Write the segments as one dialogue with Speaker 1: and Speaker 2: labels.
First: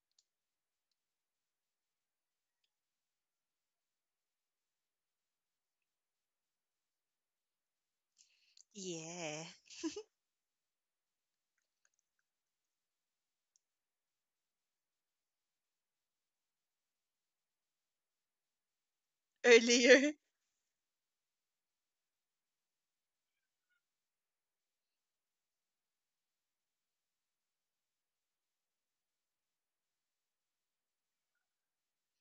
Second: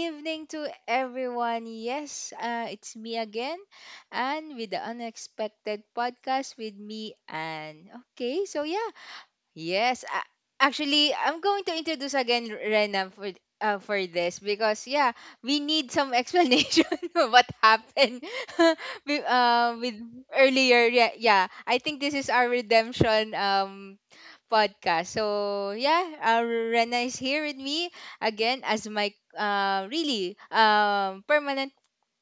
Speaker 1: evening to everyone. Yes, it's me again, and with the unexpected podcast with me, and okay, so yeah,
Speaker 2: Yeah.
Speaker 1: yes, uh, actually, I'm going to introduce again Rena for this because yeah, we need some explanation of what happened with
Speaker 2: Earlier.
Speaker 1: earlier. Yeah, I think this is our redemption podcast. So yeah, Rena is here with me again as my really permanent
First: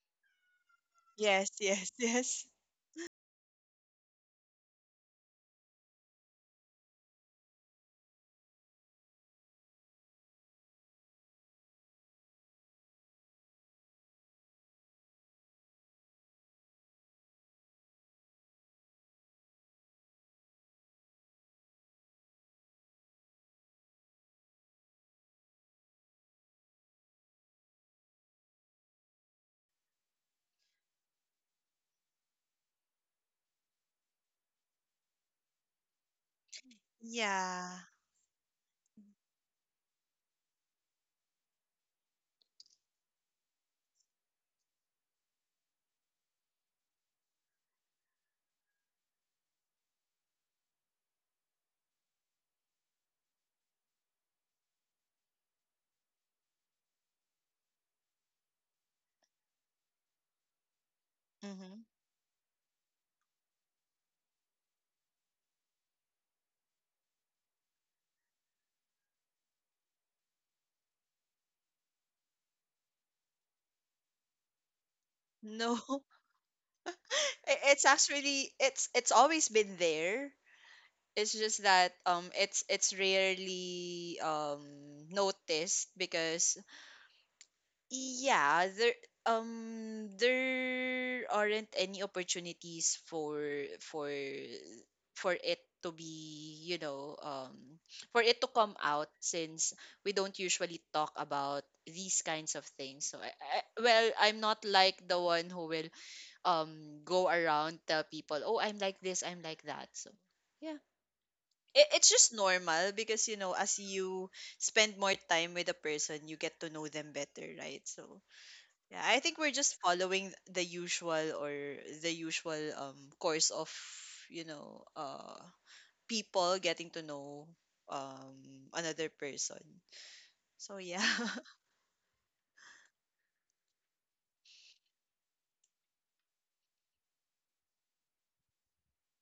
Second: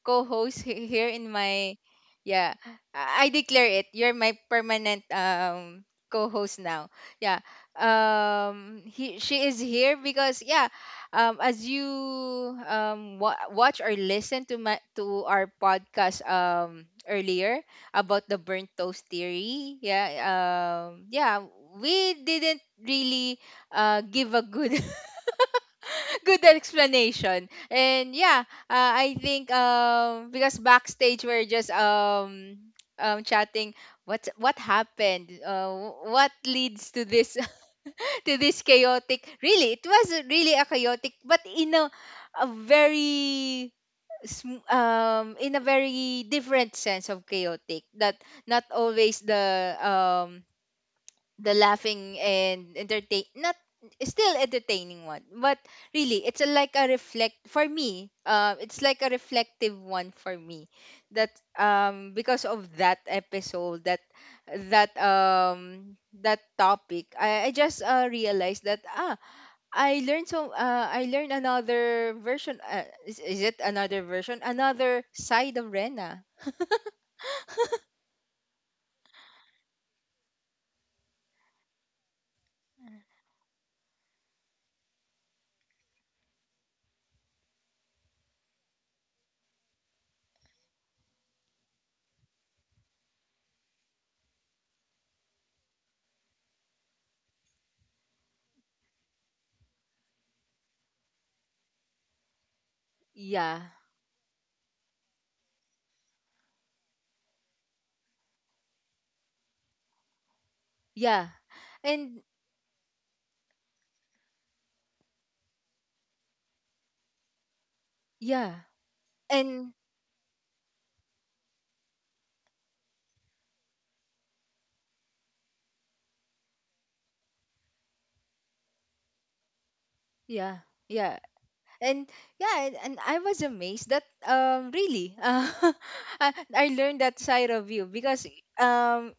Speaker 1: co-host here in
Speaker 2: Yes,
Speaker 1: my
Speaker 2: yes, yes.
Speaker 1: yeah. I declare it. You're my permanent co-host now. Yeah. He she is here because yeah, as you watch or listen to my to our podcast earlier about the burnt toast theory. Yeah. Um yeah, we didn't really give a good good explanation. And yeah, I think because backstage we're just chatting what happened? What leads to this
Speaker 2: Yeah.
Speaker 1: to this chaotic? Really, it was really a chaotic but in a very in a very different sense of chaotic that not always the laughing and entertain not still entertaining one but really it's like a reflect for me it's like a reflective one for me that
Speaker 2: Mm-hmm.
Speaker 1: because of that episode that that um that topic I just realized that ah I learned so I learned another version is it another version another side of
Speaker 2: No,
Speaker 1: rena
Speaker 2: It's actually it's always been there. It's just that it's rarely noticed because... Yeah, there aren't any opportunities for for for it to be, for it to come out, since we don't usually talk about these kinds of things. So
Speaker 1: yeah
Speaker 2: I'm not like the one who will go around tell people, "Oh, I'm like this, I'm like that." So yeah.
Speaker 1: yeah
Speaker 2: It's
Speaker 1: and
Speaker 2: just normal because, you know, as you spend more time with a person, you get to know them better, right? So
Speaker 1: yeah
Speaker 2: yeah, I think we're
Speaker 1: and
Speaker 2: just following the usual, or the usual course of, you know, people getting to know another person.
Speaker 1: yeah
Speaker 2: So yeah.
Speaker 1: yeah and yeah and I was amazed that really I learned that side of you because um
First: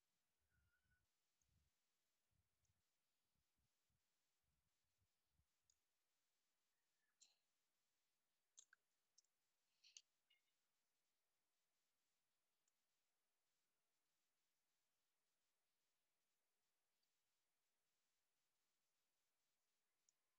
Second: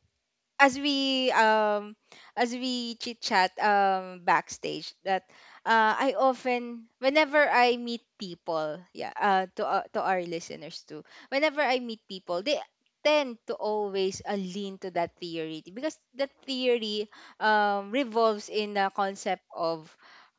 Speaker 1: as we um as we chit chat backstage that I often whenever I meet people yeah to our listeners too whenever I meet people they tend to always lean to that theory because that theory revolves in the concept of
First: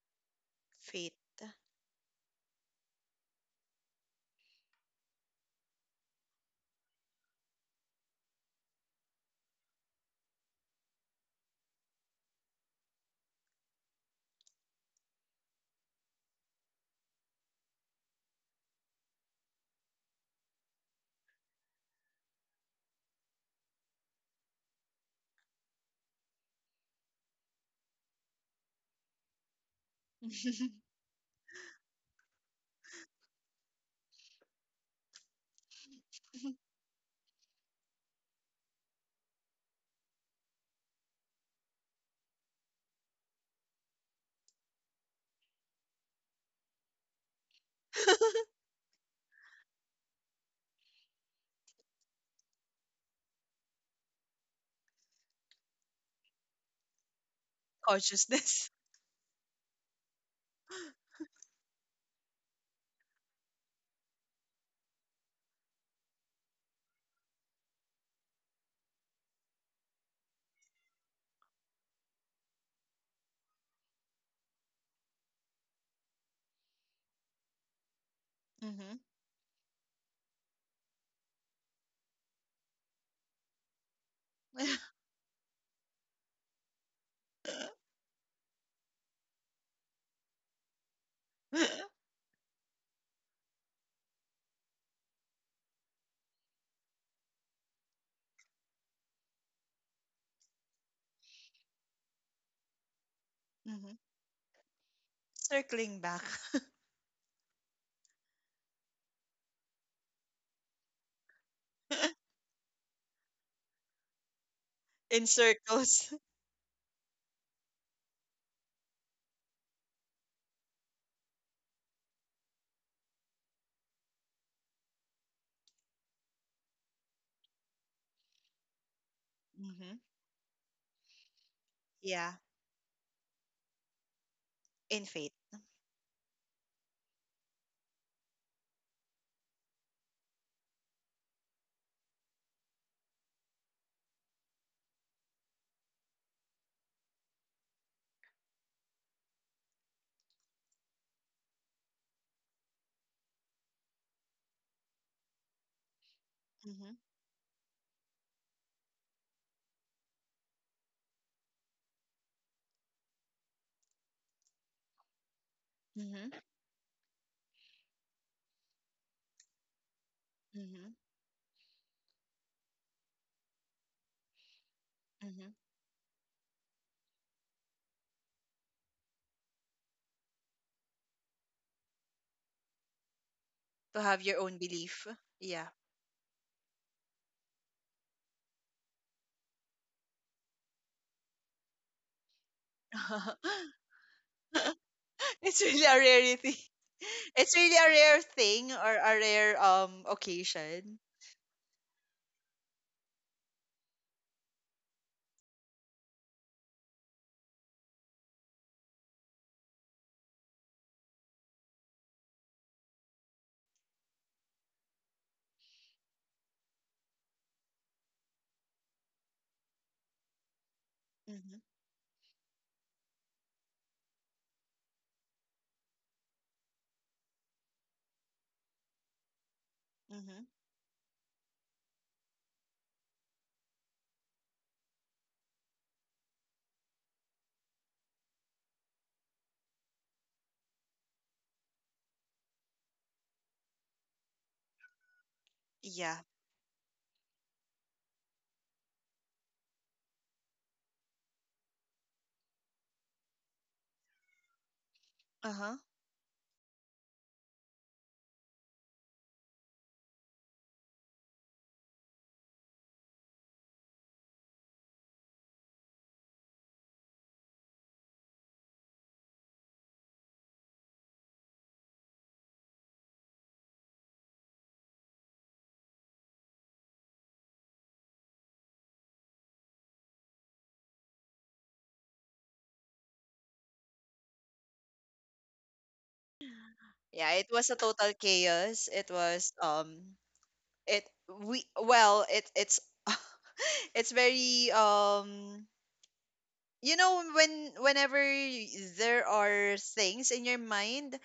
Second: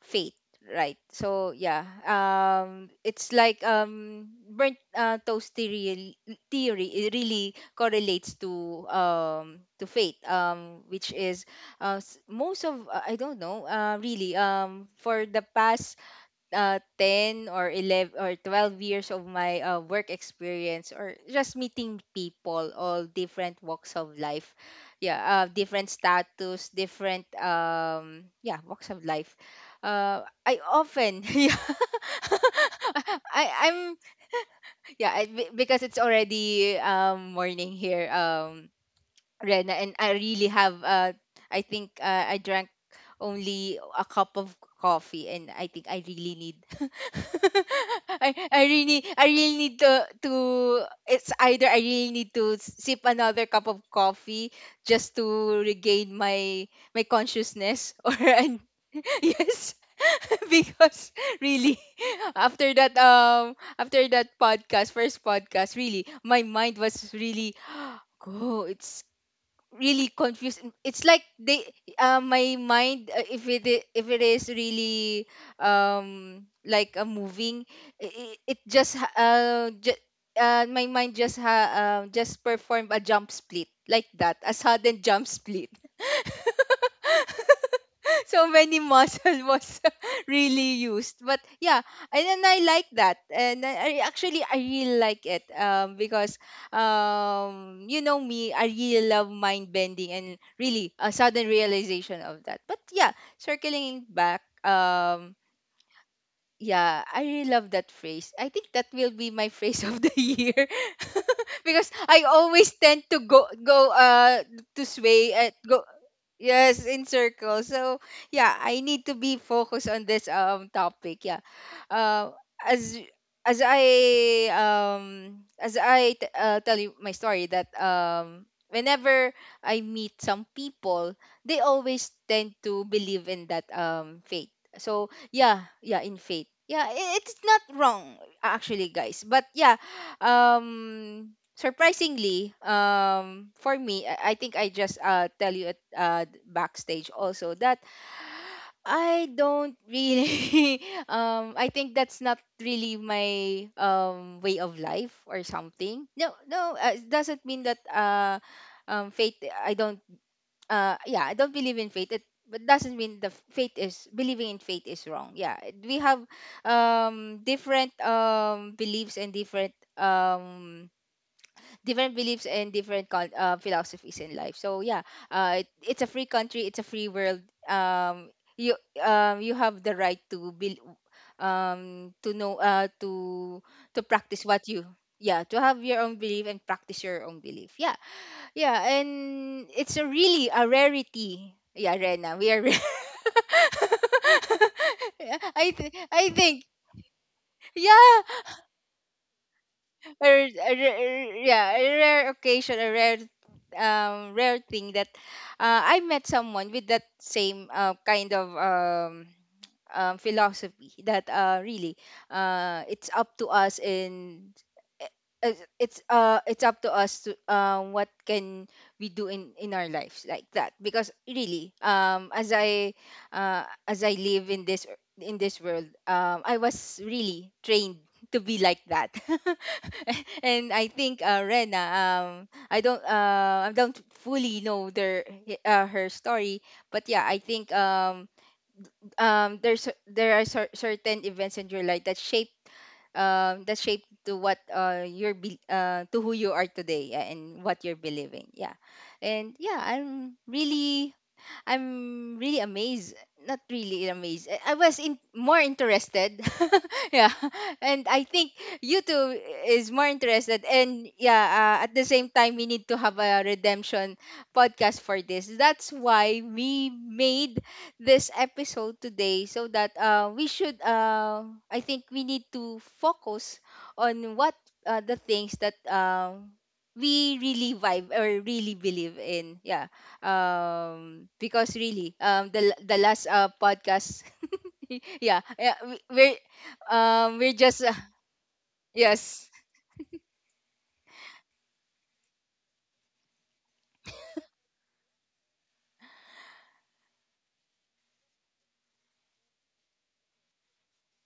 Speaker 1: fate. Right.
Speaker 2: Fate.
Speaker 1: So yeah, it's like burnt toast theory, theory it really correlates to fate, which is most of I don't know really for the past 10 years or 11 or 12 years of my work experience or just meeting people all different walks of life yeah different status different yeah walks of life I often yeah I I'm yeah because it's already morning here Rena, and I really have I think I drank only a cup of coffee and I think I really need I really need to it's either I really need to sip another cup of coffee just to regain my consciousness or and
Speaker 2: Consciousness.
Speaker 1: yes because really after that podcast first podcast really my mind was really oh it's really confused it's like they my mind if it is really like a moving it, it
Speaker 2: Hmm.
Speaker 1: just ha- ju- my mind just ha just performed a jump split like that a sudden jump split so many muscle was really used but yeah and then I like that and I actually I really like it because you know me I really love mind bending and really a sudden realization of that but yeah
Speaker 2: Hmm.
Speaker 1: circling back
Speaker 2: Circling back.
Speaker 1: yeah, I really love that phrase. I think that will be my phrase of the year because I always tend to go go to
Speaker 2: In
Speaker 1: sway at go
Speaker 2: circles.
Speaker 1: yes in circles. So yeah, I need to be focused on this topic. Yeah, uh, as as I as tell you my story that whenever I
Speaker 2: Hmm.
Speaker 1: meet some people, they always
Speaker 2: Yeah,
Speaker 1: tend to believe in that faith.
Speaker 2: in
Speaker 1: So
Speaker 2: faith.
Speaker 1: yeah, in faith. Yeah, it's not wrong actually, guys. But yeah, surprisingly, for me, I think I just tell you at backstage also that I don't really I think that's not really my way of life or something. No, no,
Speaker 2: Hmm.
Speaker 1: it doesn't mean that faith I don't yeah I don't believe in fate it but doesn't mean the fate is believing in fate is wrong yeah we have
Speaker 2: Hmm.
Speaker 1: different beliefs and different
Speaker 2: Hmm.
Speaker 1: different beliefs and different philosophies in life so yeah
Speaker 2: Hmm.
Speaker 1: it, it's a free country it's a free world um you you have the right to be um to know uh to
Speaker 2: To
Speaker 1: to
Speaker 2: have your
Speaker 1: practice
Speaker 2: own
Speaker 1: what you
Speaker 2: belief.
Speaker 1: yeah to
Speaker 2: Yeah.
Speaker 1: have your own belief and practice your own belief yeah yeah, and it's a really a rarity. Yeah, Rena, we are. Rare. Yeah,
Speaker 2: It's really a
Speaker 1: I
Speaker 2: rarity.
Speaker 1: think
Speaker 2: It's really a rare
Speaker 1: yeah,
Speaker 2: thing, or a rare occasion.
Speaker 1: yeah, a rare occasion, a rare rare thing that I met someone with that same kind of philosophy that really it's up to us in uh, it's up to us to what can we do in our lives like that because
Speaker 2: Mm-hmm.
Speaker 1: really as I live in this world I was really trained to be like that
Speaker 2: Mm-hmm.
Speaker 1: and I think rena I don't fully know their her story but yeah I think there's there are certain events in your life that shape to what
Speaker 2: Yeah.
Speaker 1: to who you are today yeah, and what you're believing yeah and yeah I'm really I'm really amazed. Not really amazed. I was in more
Speaker 2: Uh-huh.
Speaker 1: interested. yeah, and I think you too is more interested. And yeah, at the same time, we need to have a redemption podcast for this. That's why we made this episode today, so that we should. I think we need to focus on what the things that. We really vibe or really believe in yeah because really the last podcast yeah yeah
Speaker 2: Yeah, it
Speaker 1: we're
Speaker 2: was a
Speaker 1: just
Speaker 2: total chaos. It
Speaker 1: yes
Speaker 2: was it we well, it it's It's very you know, when whenever there are things in your mind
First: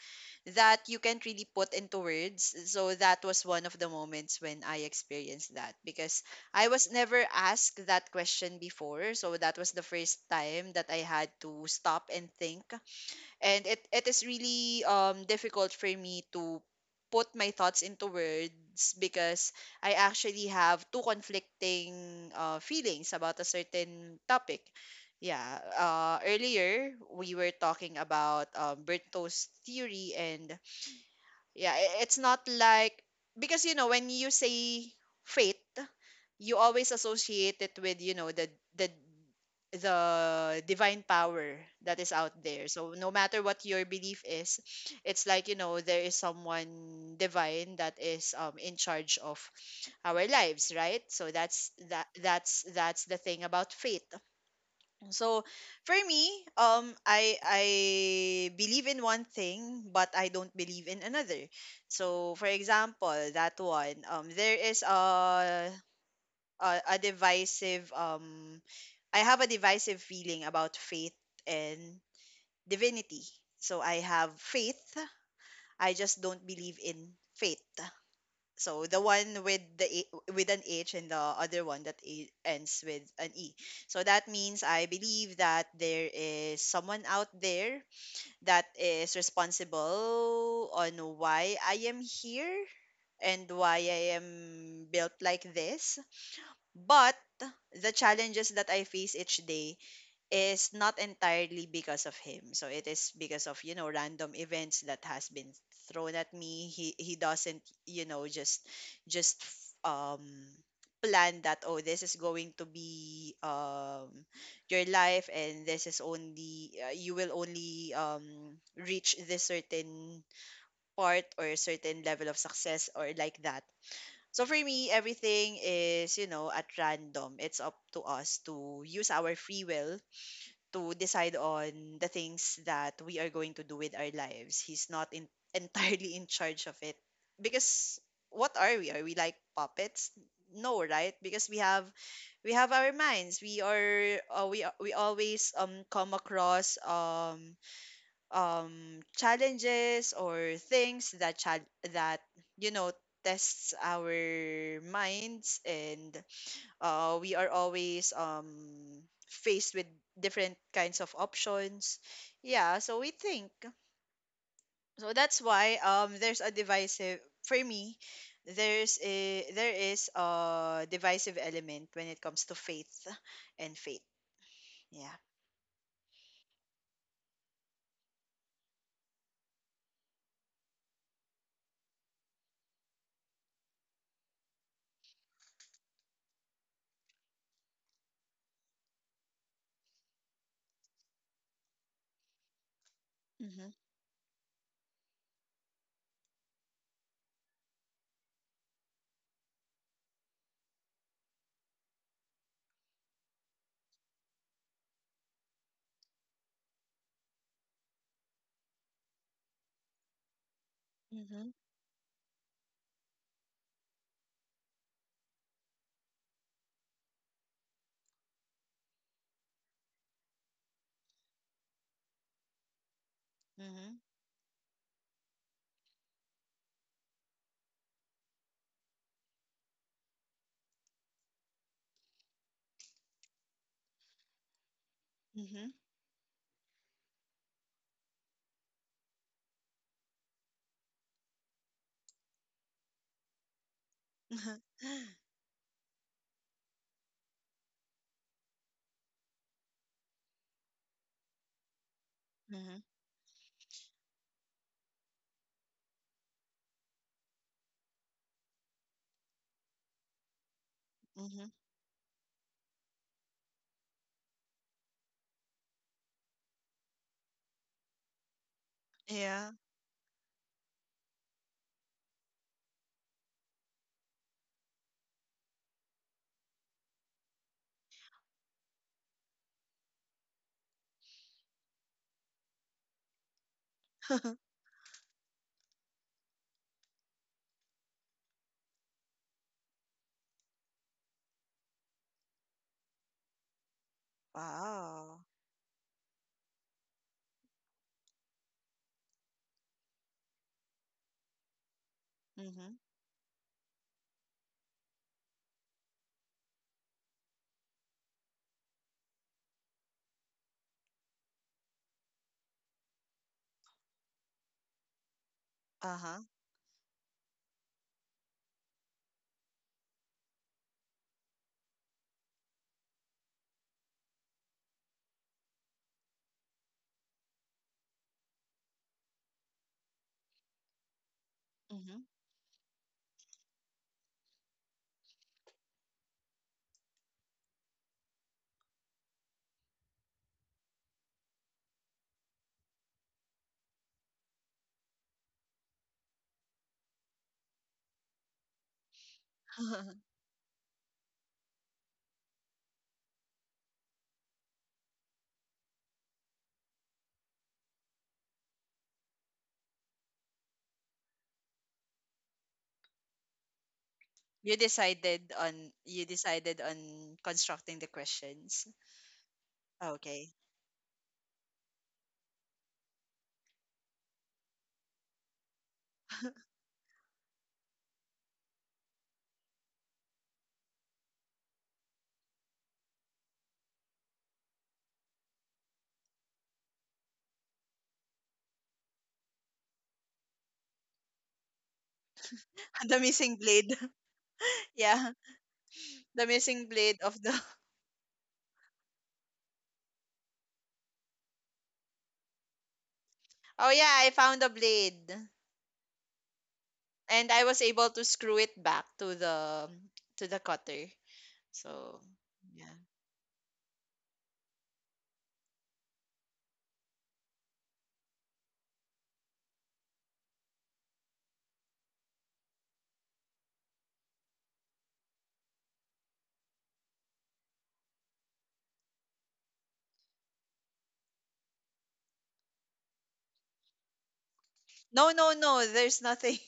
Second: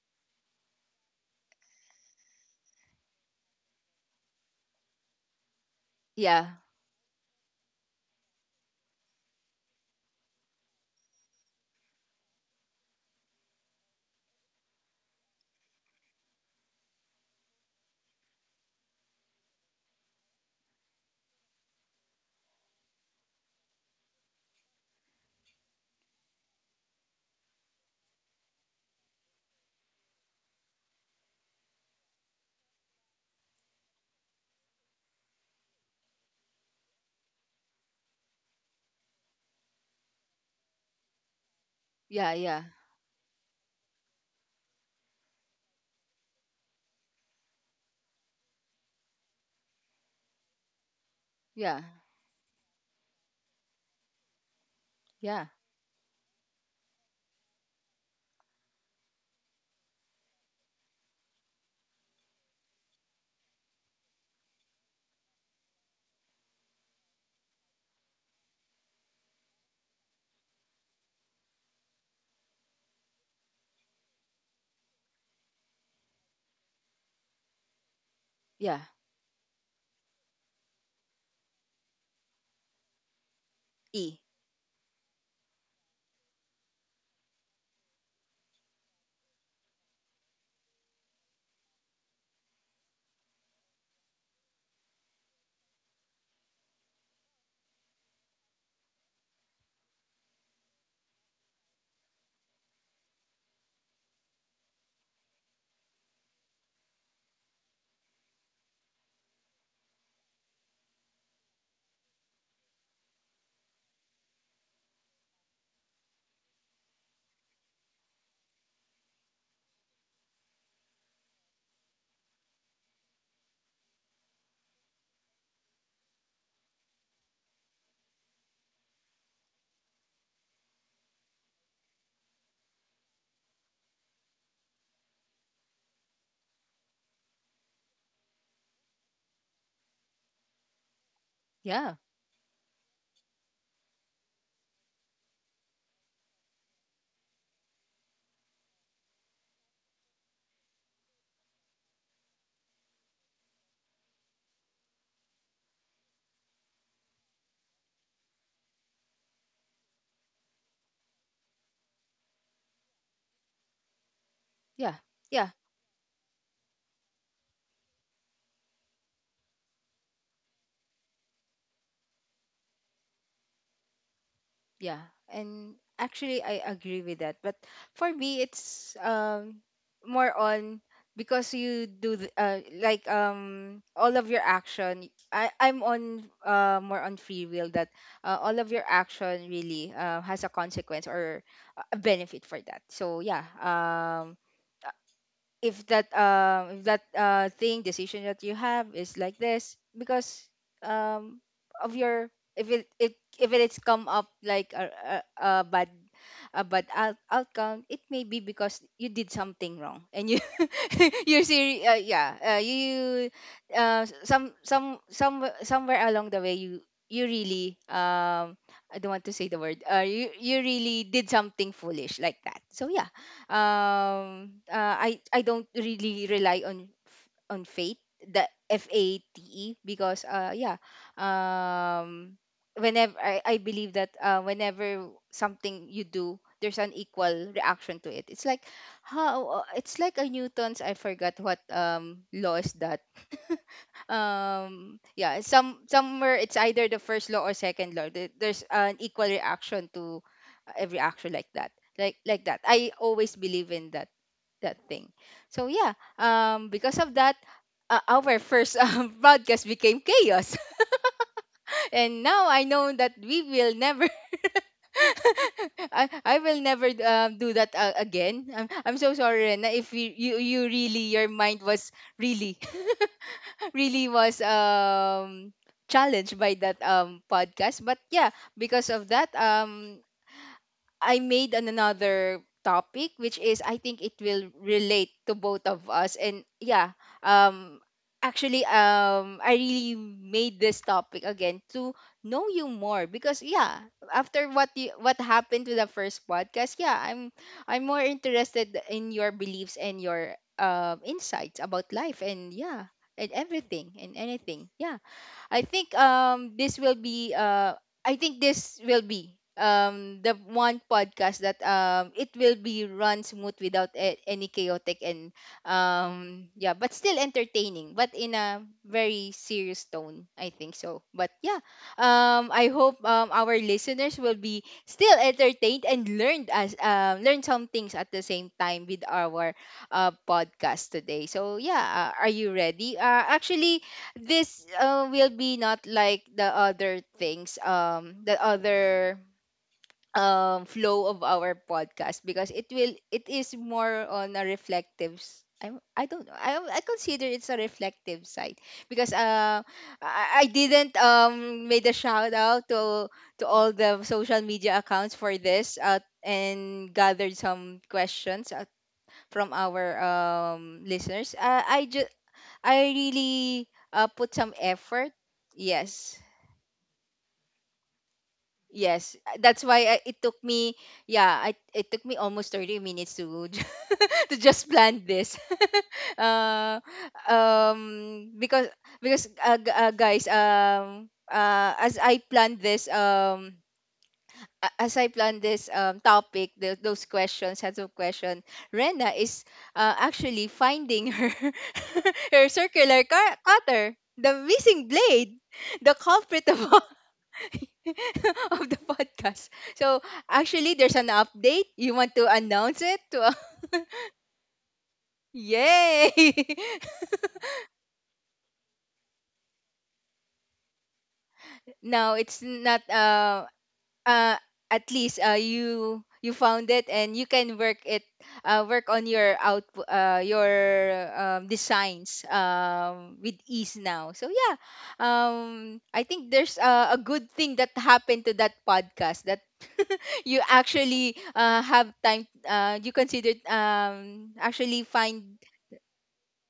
Speaker 2: that you can't really put into words, so that was one of the moments when I experienced that, because
Speaker 1: yeah
Speaker 2: I was never asked that question before, so that was the first time that I had to stop and think. And it is really difficult for me to put my thoughts into words, because I actually have two conflicting feelings about a certain topic. Yeah, earlier we were talking about Bertow's theory, and yeah, it's not like, because, you know, when you say fate, you always associate it with, you know, the the the divine power that is out
Speaker 1: yeah yeah
Speaker 2: there, so no matter what your belief is, it's like, you know, there is someone divine that is in charge of our lives, right? So that's
Speaker 1: yeah
Speaker 2: that that's the thing about faith. So
Speaker 1: yeah
Speaker 2: for me, I believe in one thing, but I don't believe in another. So for example, that one, there is a divisive I have a divisive feeling about faith and divinity. So I have faith, I just don't believe in faith.
Speaker 1: yeah
Speaker 2: So the one with the A- with an H, and the other one that A- ends with an E. So
Speaker 1: e
Speaker 2: that means I believe that there is someone out there that is responsible on why I am here and why I am built like this, but the challenges that I face each day is not entirely because of him. So it is because of, you know, random events that has been thrown at me. He doesn't, you know, just just um plan that, oh, this is going to be your life, and this is only you will only reach this certain part or certain level of success, or like that. So for me, everything is, you know, at random. It's up to us to use our free will to decide on the things that we are going to do with our lives. He's not, in, entirely in charge of it. Because what are we? Are we like puppets? No, right? Because we have
Speaker 1: yeah
Speaker 2: our minds. We always come across challenges, or things that chal that you know, tests our minds, and we are always faced with different kinds of options, yeah, so we think.
Speaker 1: yeah
Speaker 2: So that's
Speaker 1: yeah.
Speaker 2: why, there's a divisive, for me, there is a divisive element when it comes to faith and faith.
Speaker 1: Yeah,
Speaker 2: Yeah.
Speaker 1: and actually I agree with that. But for me, it's more on because you do the, like all of your action. I'm on more on free will that all of your action really has a consequence or a benefit for that. So yeah,
Speaker 2: Mm-hmm.
Speaker 1: if that thing decision that you have is like this because um of your if it, it if it is come up like a bad out, outcome it may be because you did something wrong and you
Speaker 2: Mm-hmm.
Speaker 1: yeah you somewhere along the way you you really I don't want to say the word you you really did something foolish like that so yeah
Speaker 2: Mm-hmm.
Speaker 1: I don't really rely on on fate the f a t e because yeah um whenever I believe that whenever something you do there's an equal reaction to it it's like how it's like a newton's I forgot what law is that
Speaker 2: Mm-hmm.
Speaker 1: yeah somewhere it's either the first law or second law. There- there's an equal reaction to every action like that like that I always believe in that that thing so yeah because of that our first podcast became chaos and now I know that we will never I will never do that again. I'm so sorry,
Speaker 2: Yeah.
Speaker 1: Rena, if your mind was really really was challenged by that podcast, but yeah, because of that I made an another topic, which is I think it will relate to both of us, and yeah, um actually, I really made this topic again to know you more, because yeah, after what
Speaker 2: Wow.
Speaker 1: happened to the first podcast, yeah, I'm more interested in your beliefs and your insights about life, and
Speaker 2: Mm-hmm.
Speaker 1: yeah, and everything and anything, yeah. I think this will be I think this will be the one podcast that it will be run smooth without any chaotic, and
Speaker 2: Uh-huh.
Speaker 1: yeah, but still entertaining, but in a very serious tone, I think so, but yeah, I hope our listeners will be still entertained and learned as learn some things at the same time with our podcast today, so
Speaker 2: Mm-hmm.
Speaker 1: yeah, are you ready? Actually, this will be not like the other things, the other flow of our podcast, because it is more on a reflective I don't know. I consider it's a reflective side, because I didn't made a shout out to all the social media accounts for this, and gathered some questions from our listeners. I just, I really, put some
Speaker 2: You
Speaker 1: effort.
Speaker 2: decided on you
Speaker 1: Yes.
Speaker 2: decided on constructing the questions.
Speaker 1: Yes. That's why I, it took
Speaker 2: Okay.
Speaker 1: me yeah, I it took me almost 30 minutes to to just plan this. uh, um because because, guys, as I planned this, a- as I plan this topic, those questions, sets of questions, Rena is, actually, finding her her
Speaker 2: The
Speaker 1: circular
Speaker 2: missing blade.
Speaker 1: cutter, the missing
Speaker 2: Yeah.
Speaker 1: blade, the
Speaker 2: The
Speaker 1: culprit of
Speaker 2: missing
Speaker 1: all-
Speaker 2: blade of the
Speaker 1: of the podcast. So, actually, there's an update. You want to announce it to?
Speaker 2: Oh yeah, I found a blade.
Speaker 1: Yay!
Speaker 2: And I was able to screw it back to the cutter. So
Speaker 1: now it's
Speaker 2: yeah.
Speaker 1: not uh, at least, you found it and you can work it, work on your out, your designs, with ease now, so yeah, I think there's, a good thing that happened to that podcast that you actually, have time, you considered, actually
Speaker 2: No, no,
Speaker 1: find,
Speaker 2: no, there's nothing.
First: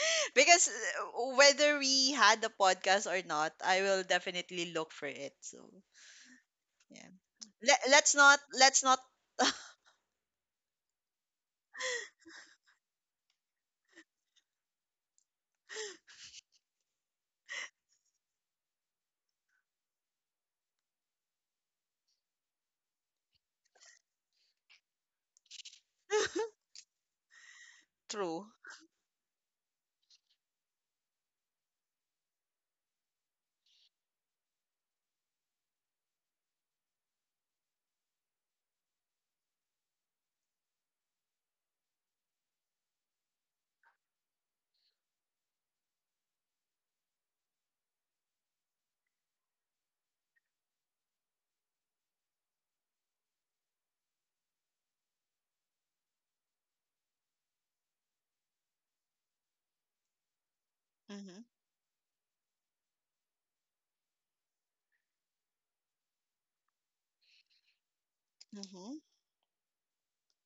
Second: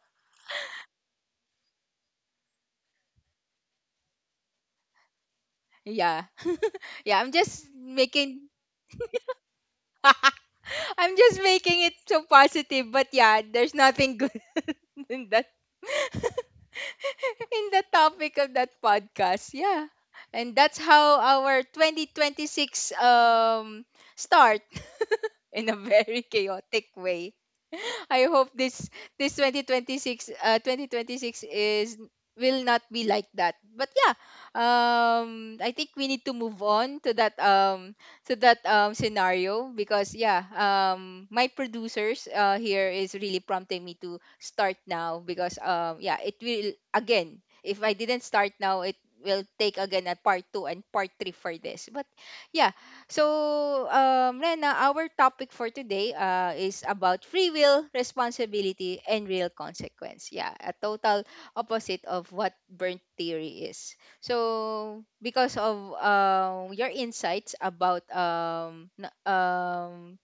Speaker 2: Because whether we had a podcast or not, I will definitely look for it. So
Speaker 1: yeah.
Speaker 2: yeah.
Speaker 1: yeah, I'm just
Speaker 2: Let, let's not
Speaker 1: making
Speaker 2: let's not
Speaker 1: I'm just making it so positive, but yeah, there's nothing good in that. in the topic of that podcast. Yeah. And that's how our 2026 start in a very chaotic way. I
Speaker 2: True.
Speaker 1: hope this 2026, uh 2026 is will not be like that. But yeah, I think we need to move on to that, to that scenario, because yeah, my producers here is really prompting me to start now, because yeah, it will again, if I didn't start now, it will take again a part 2 and part 3 for this. But yeah. So, Rena, our topic for today is about free will, responsibility, and real consequence. Yeah, a
Speaker 2: Mhm.
Speaker 1: total opposite of what burnt theory is. So, because of your insights about,
Speaker 2: Mhm.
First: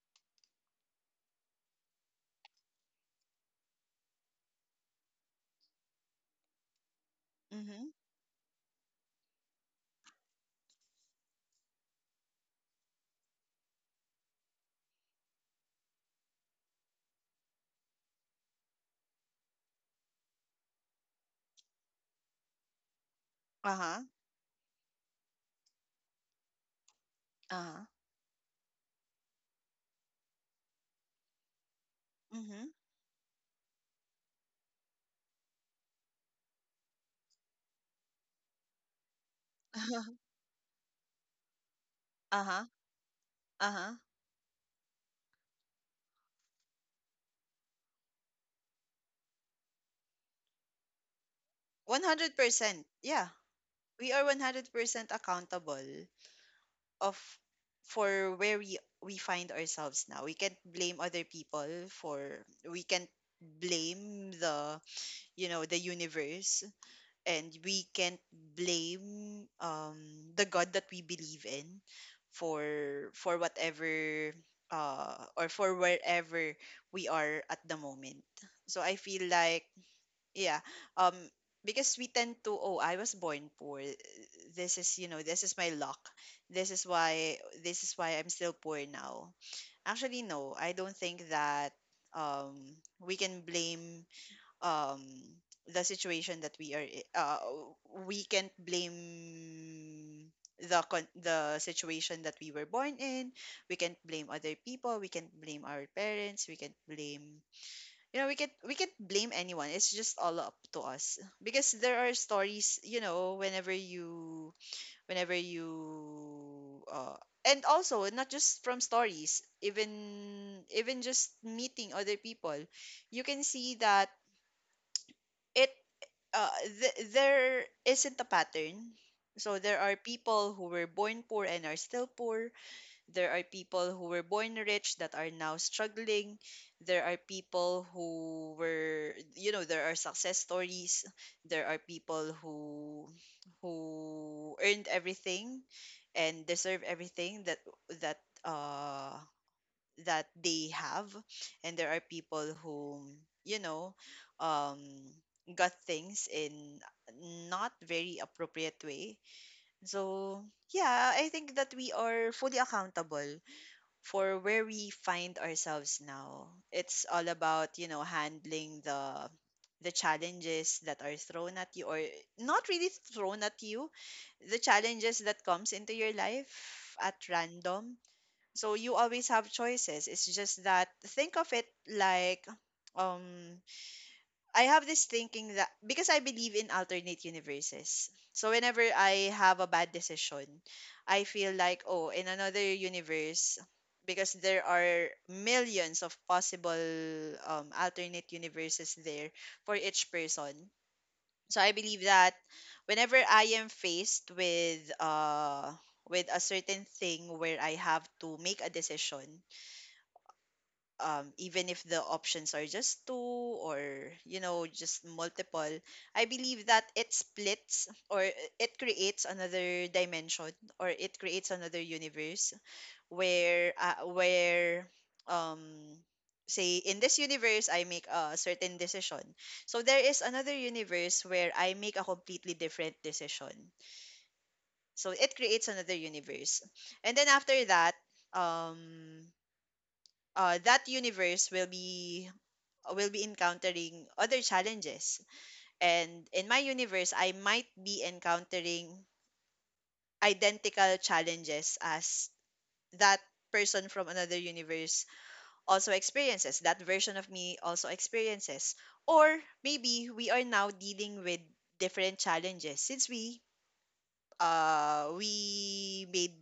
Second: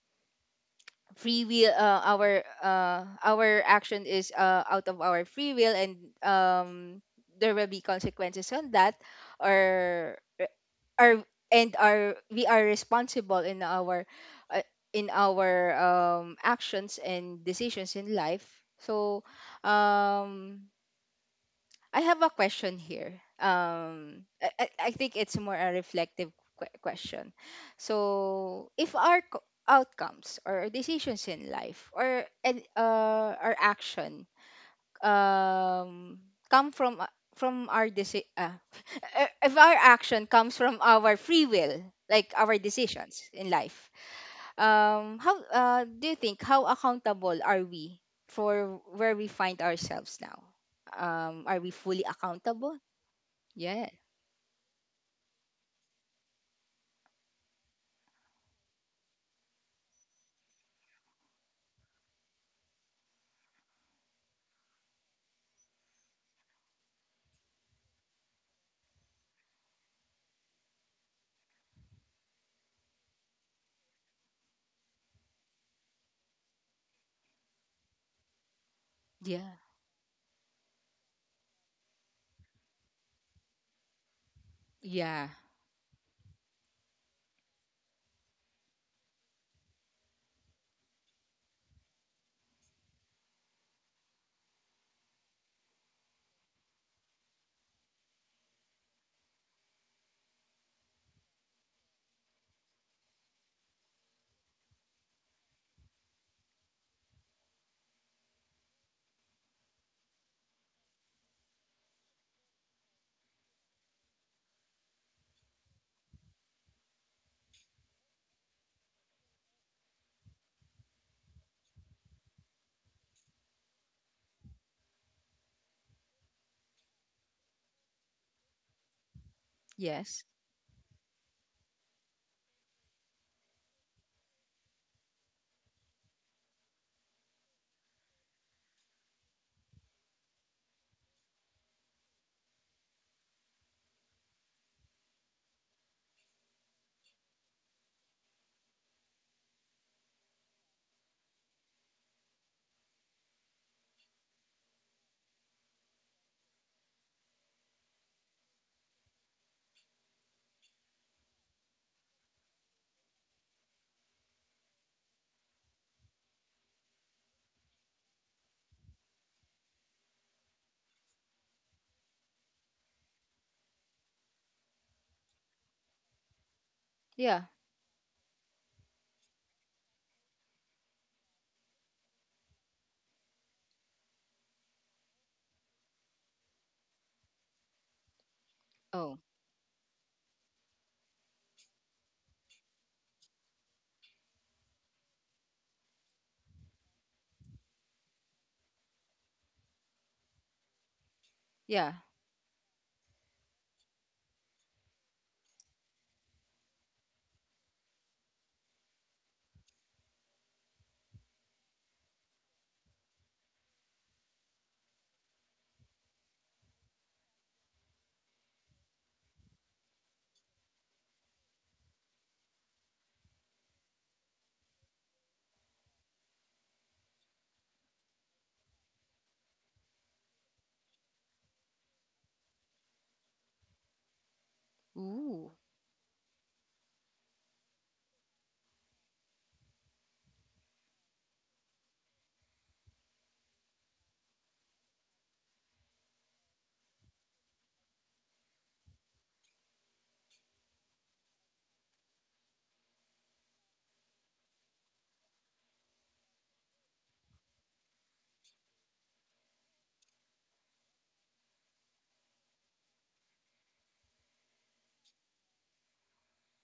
Speaker 1: free will, our, our action is, out of our free will, and, there will be
Speaker 2: Mhm.
Speaker 1: consequences on that, or are and are we are responsible in our, uh, in our actions and decisions in life. So, um I have a question here.
Speaker 2: Uh-huh.
Speaker 1: I think it's more a reflective question.
Speaker 2: Uh-huh.
Speaker 1: So, if our outcomes or decisions in life, or and
Speaker 2: Mhm.
Speaker 1: our action, um come from, from our deci- uh, if our action comes from our free will, like our
Speaker 2: Uh-huh.
Speaker 1: decisions in life,
Speaker 2: Uh-huh.
Speaker 1: how, do you think, how accountable are we for where we find ourselves now? Are we fully accountable?
Speaker 2: 100%. Yeah.
Speaker 1: Yeah,
Speaker 2: We are 100% accountable of for where we find ourselves now. We can't blame other people, for we can't blame the universe, and we can't blame the God that we believe in for whatever, or for wherever we are at the moment. So I feel
Speaker 1: yeah,
Speaker 2: like, yeah, um, because we tend to, oh, I was born poor. This is you
Speaker 1: yeah.
Speaker 2: know this is my luck. This is why this is why I'm still poor now. Actually no, I don't think that we can blame, um the situation that we are I- we can't blame the situation that we were born in. We can't blame other people, we can't blame our parents, we can't blame, you know, we can't blame anyone. It's just all up to us, because there are stories, you know, whenever you and also, not just from stories, even just meeting other people, you can see that, it there isn't a pattern. So there are
Speaker 1: Yes.
Speaker 2: people who were born poor and are still poor. There are people who were born rich that are now struggling. There are people who were, there are success stories. There are people who earned everything and deserve everything that that uh that they have, and there are people who, you know um got things in not very appropriate way. So yeah, I think that we are fully accountable for where we find ourselves now. It's all about, you know, handling the challenges that are thrown at you, or not really thrown at you, the challenges that comes into your life at
Speaker 1: Yeah.
Speaker 2: random. So you always have choices. It's just that, think of it like, um I have this thinking, that because I believe in alternate universes. So whenever
Speaker 1: Oh
Speaker 2: I have a bad decision, I feel like, oh, in another universe, because there are millions of possible, alternate universes there for each person. So
Speaker 1: yeah.
Speaker 2: I believe that whenever I am faced with a certain thing where I have to make a decision, even if the options are just two, or, you know, just multiple, I believe that it splits, or it creates another dimension, or it creates another universe where um say in this universe I make a certain decision, so there is another universe where I make a completely different decision. So
Speaker 1: Ooh,
Speaker 2: it creates another universe, and then after that, um that universe will be encountering other challenges. And in my universe, I might be encountering identical challenges as that person from another universe also experiences, that version of me also experiences. Or maybe we are now dealing with different challenges, since we made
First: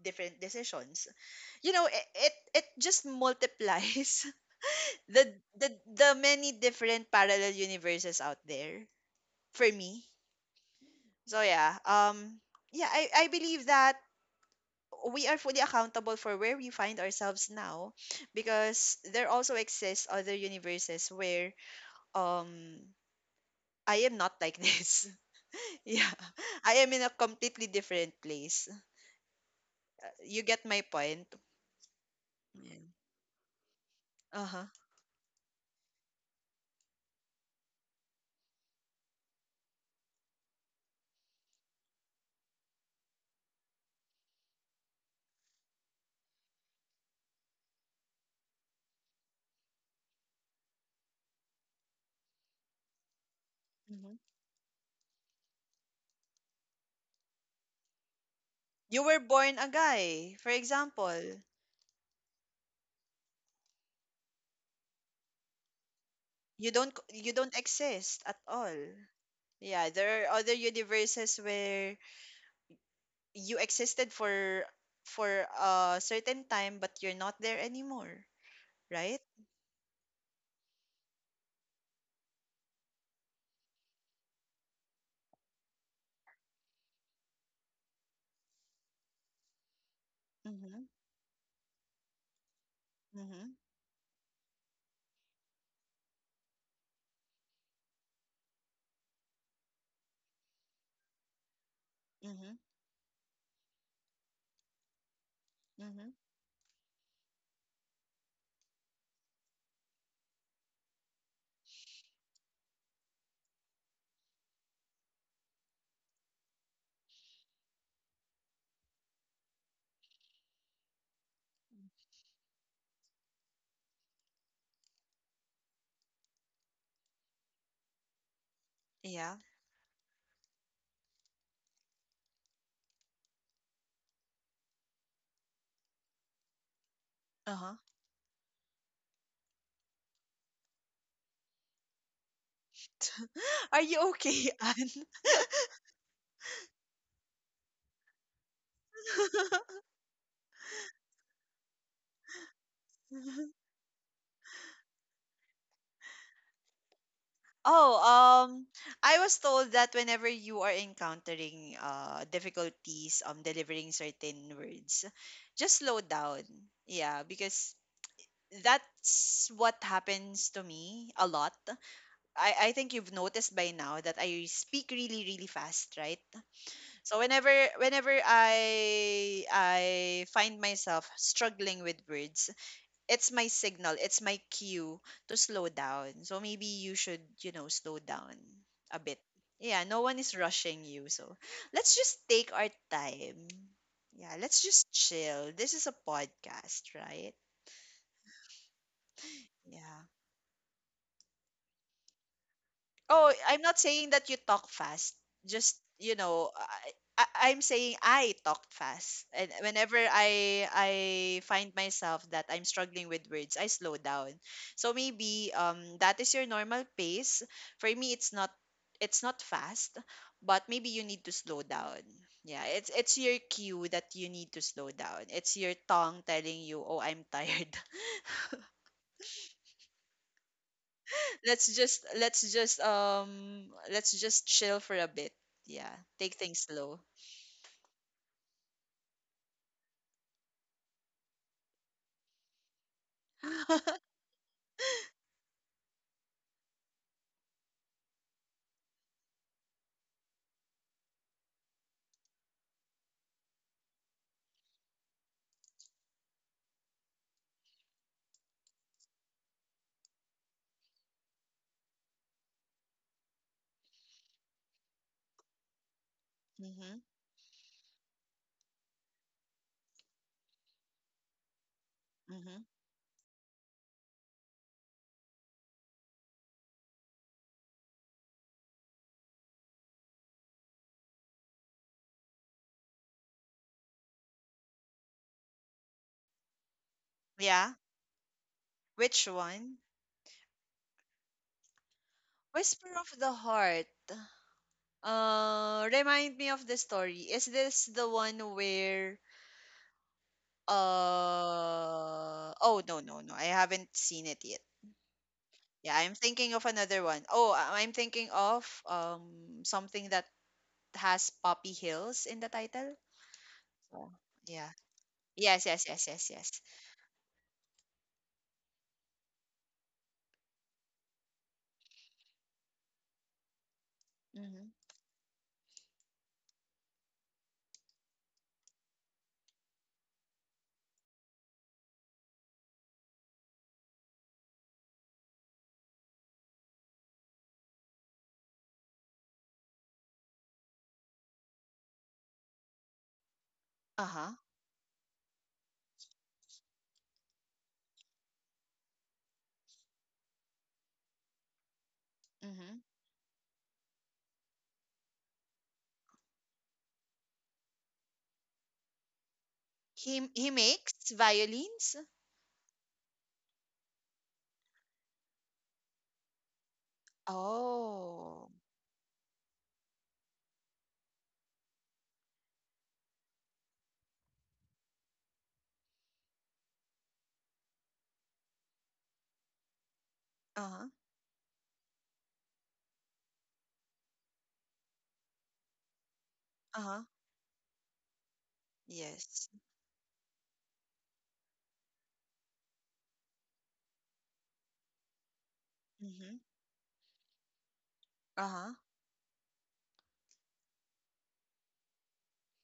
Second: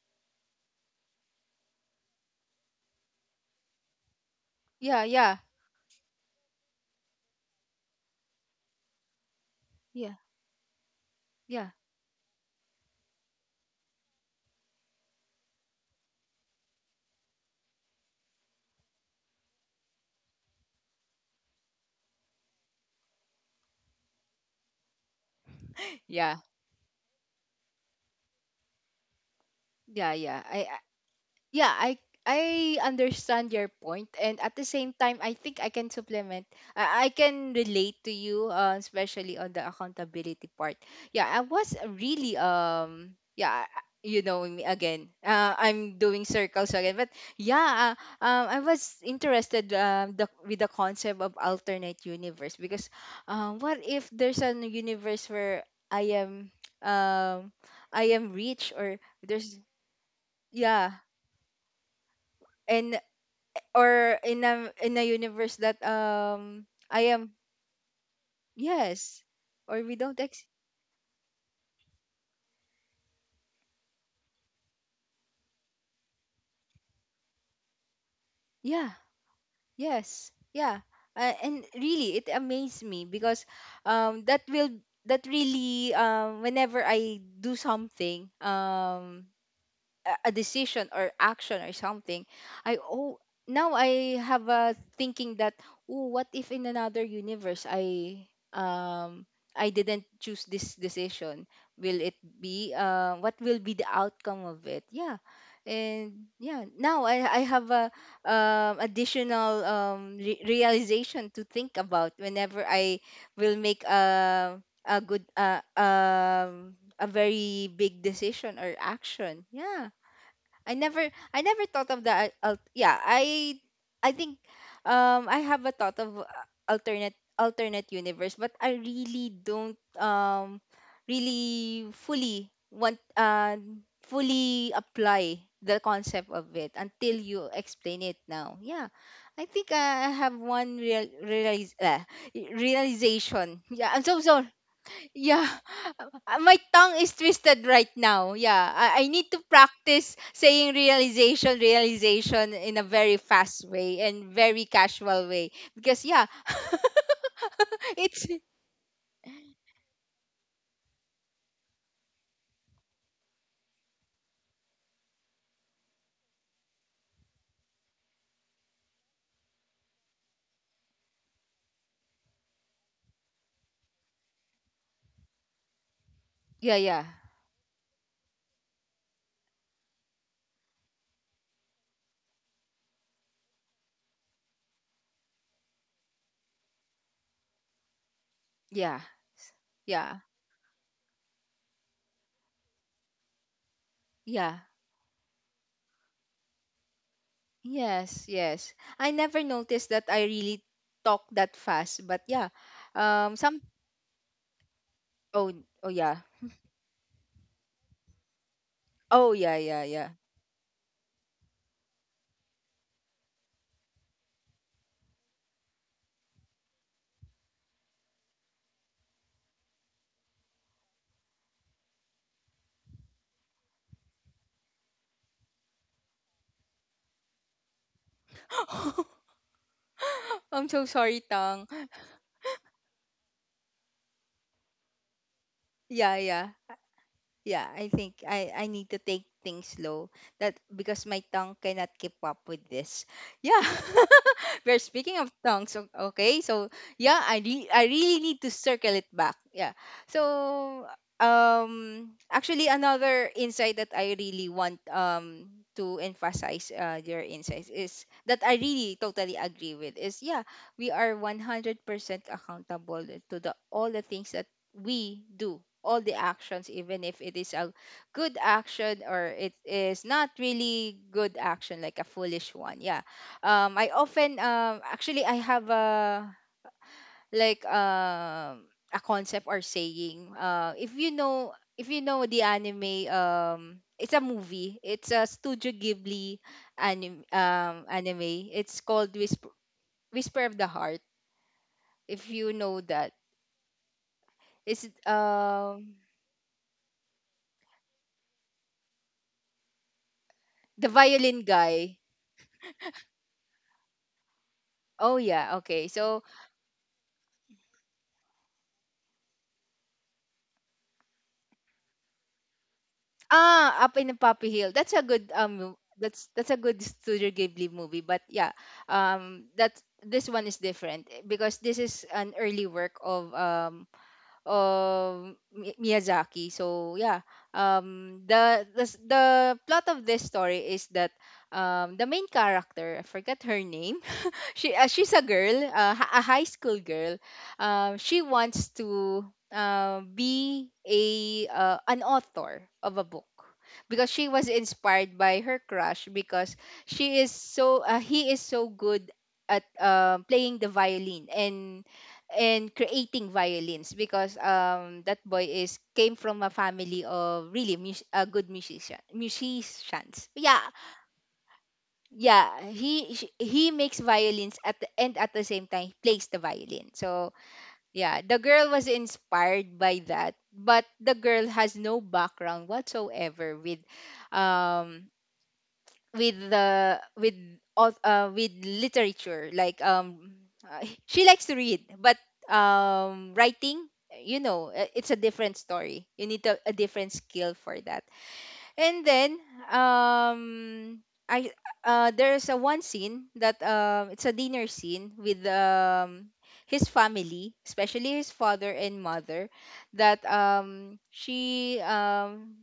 Speaker 2: different decisions. You know, it just multiplies
Speaker 1: yeah,
Speaker 2: the,
Speaker 1: yeah,
Speaker 2: the many different parallel universes out there, for me.
Speaker 1: yeah,
Speaker 2: So
Speaker 1: yeah,
Speaker 2: yeah, yeah, I believe that we are fully accountable for where we find ourselves now, because there also exists other universes where um I am not like this. Yeah.
Speaker 1: yeah,
Speaker 2: I am in a completely different place.
Speaker 1: yeah,
Speaker 2: You
Speaker 1: yeah.
Speaker 2: get
Speaker 1: I,
Speaker 2: my point?
Speaker 1: yeah, i
Speaker 2: Yeah.
Speaker 1: i understand your point, and at
Speaker 2: Uh-huh.
Speaker 1: the same time, I think I can supplement. I can relate to you, especially on the accountability part, yeah. I was really, yeah, you know me again, I'm doing circles again, but yeah, I was interested, with the concept of alternate universe, because, what if
Speaker 2: Mhm.
Speaker 1: there's a universe where i am um, I am rich, or
Speaker 2: You were born
Speaker 1: there's,
Speaker 2: a guy, for
Speaker 1: yeah,
Speaker 2: example.
Speaker 1: and or in a universe that I am.
Speaker 2: You don't exist at all.
Speaker 1: Yes. Or
Speaker 2: Yeah,
Speaker 1: we don't
Speaker 2: there are
Speaker 1: ex,
Speaker 2: other universes where you existed for a certain time, but you're not there anymore,
Speaker 1: yeah.
Speaker 2: right?
Speaker 1: Yes. Yeah, and really it amazed me, because um that will that really, whenever I do something, a
Speaker 2: Mm-hmm.
Speaker 1: decision or action or something, I oh,
Speaker 2: Mm-hmm.
Speaker 1: now I have a thinking that, oh, what if in another universe um I didn't choose this decision? Will it
Speaker 2: Mm-hmm.
Speaker 1: be What will be the outcome of it? Yeah.
Speaker 2: Mm-hmm.
Speaker 1: And yeah, now I have a, additional, realization to think about whenever I will make a good, a very big decision or action, yeah. I never thought of that. Yeah, I think, I have a thought of, alternate universe, but I really
Speaker 2: Yeah.
Speaker 1: don't, really fully want, fully apply the concept of it until you
Speaker 2: Uh-huh.
Speaker 1: explain it now. Yeah. I think I have one realization.
Speaker 2: Are
Speaker 1: Yeah, I'm
Speaker 2: you
Speaker 1: so
Speaker 2: okay,
Speaker 1: sorry.
Speaker 2: Anne?
Speaker 1: Yeah, my tongue is twisted right now. Yeah, I need to practice saying realization, realization in a very fast way and very casual way, because yeah,
Speaker 2: Oh,
Speaker 1: it's,
Speaker 2: I was told that whenever you are encountering difficulties delivering certain words, just slow down. Yeah, because that's what happens to me a lot. I think you've noticed by now that I speak really, really fast, right?
Speaker 1: yeah, yeah,
Speaker 2: So whenever I find myself struggling with words, it's my signal, it's my cue to slow down. So maybe you should, you know, slow down a
Speaker 1: yeah,
Speaker 2: bit. Yeah, no one
Speaker 1: yeah,
Speaker 2: is rushing you. So let's just take our time. Yeah,
Speaker 1: yeah.
Speaker 2: let's just chill. This is a podcast, right?
Speaker 1: Yes, yes. I never noticed
Speaker 2: Yeah.
Speaker 1: that I really talk that fast, but yeah,
Speaker 2: Oh, I'm
Speaker 1: some.
Speaker 2: not saying that you talk fast.
Speaker 1: Oh.
Speaker 2: Just,
Speaker 1: Oh
Speaker 2: you
Speaker 1: yeah.
Speaker 2: know, I I'm saying I talk fast.
Speaker 1: Oh
Speaker 2: And
Speaker 1: yeah, yeah,
Speaker 2: whenever
Speaker 1: yeah.
Speaker 2: I find myself that I'm struggling with words, I slow down. So maybe that is your normal pace. For me, it's not fast, but maybe you need to slow down. Yeah, it's your cue that you need to slow down. It's your tongue telling you, "Oh, I'm tired."
Speaker 1: I'm so sorry,
Speaker 2: let's
Speaker 1: tongue.
Speaker 2: just let's just um let's just chill for a bit. Yeah,
Speaker 1: Yeah,
Speaker 2: take
Speaker 1: yeah.
Speaker 2: things slow.
Speaker 1: Yeah, I think I need to take things slow. That, because my tongue cannot keep up with this. Yeah. We're speaking of tongues, okay? So, yeah, I really need to circle it back. Yeah. So, actually, another insight that I really want to emphasize, your insights, is that I really totally agree with is yeah, we are 100% accountable to the all the things that we do, all the actions,
Speaker 2: Mm-hmm,
Speaker 1: even if it is a good action or it is not really good action, like a foolish
Speaker 2: mm-hmm.
Speaker 1: one, yeah. I often, actually, I have a, like, a concept or saying. If you know, the anime, it's a movie, it's a studio ghibli anime,
Speaker 2: Yeah,
Speaker 1: anime, it's called
Speaker 2: which one?
Speaker 1: whisper of the heart, if you know
Speaker 2: Whisper of
Speaker 1: that.
Speaker 2: the Heart.
Speaker 1: It's,
Speaker 2: Remind me of the story. Is this the one where
Speaker 1: the violin guy.
Speaker 2: oh, no, I haven't seen it yet.
Speaker 1: Oh yeah, okay.
Speaker 2: Yeah, I'm
Speaker 1: So,
Speaker 2: thinking of another one. Oh, I'm thinking of something that has Poppy Hills in the title.
Speaker 1: ah, up in
Speaker 2: So,
Speaker 1: the Poppy
Speaker 2: yeah.
Speaker 1: Hill.
Speaker 2: Yes, yes, yes,
Speaker 1: That's
Speaker 2: yes, yes.
Speaker 1: that's a good Studio Ghibli movie. But yeah, that's, this one is different, eh, because this is an early work of,
Speaker 2: Mm-hmm.
Speaker 1: of Miyazaki. So yeah, the plot of this story is that, the main character, I forget her name, she's a girl, a high school girl. She wants to, be a, an author of a book, because she
Speaker 2: Uh-huh.
Speaker 1: was inspired by her crush. Because she is so he is so good at, playing the violin, and
Speaker 2: Mm-hmm.
Speaker 1: creating violins, because that boy is came from a family of really good musician,
Speaker 2: He
Speaker 1: musicians,
Speaker 2: he
Speaker 1: yeah.
Speaker 2: makes violins.
Speaker 1: Yeah, he makes violins, at the, and at the same time he plays the violin. So yeah, the
Speaker 2: Oh.
Speaker 1: girl was inspired by that, but the girl has no background whatsoever with, um with the, with with literature, like,
Speaker 2: Uh-huh.
Speaker 1: she likes to read, but, writing, it's a different story. You need a,
Speaker 2: Uh-huh.
Speaker 1: different skill for that. And then,
Speaker 2: Yes.
Speaker 1: um I there's a one scene that, it's a dinner scene with,
Speaker 2: Mm-hmm.
Speaker 1: his family, especially his father
Speaker 2: Uh-huh.
Speaker 1: and mother, that, she,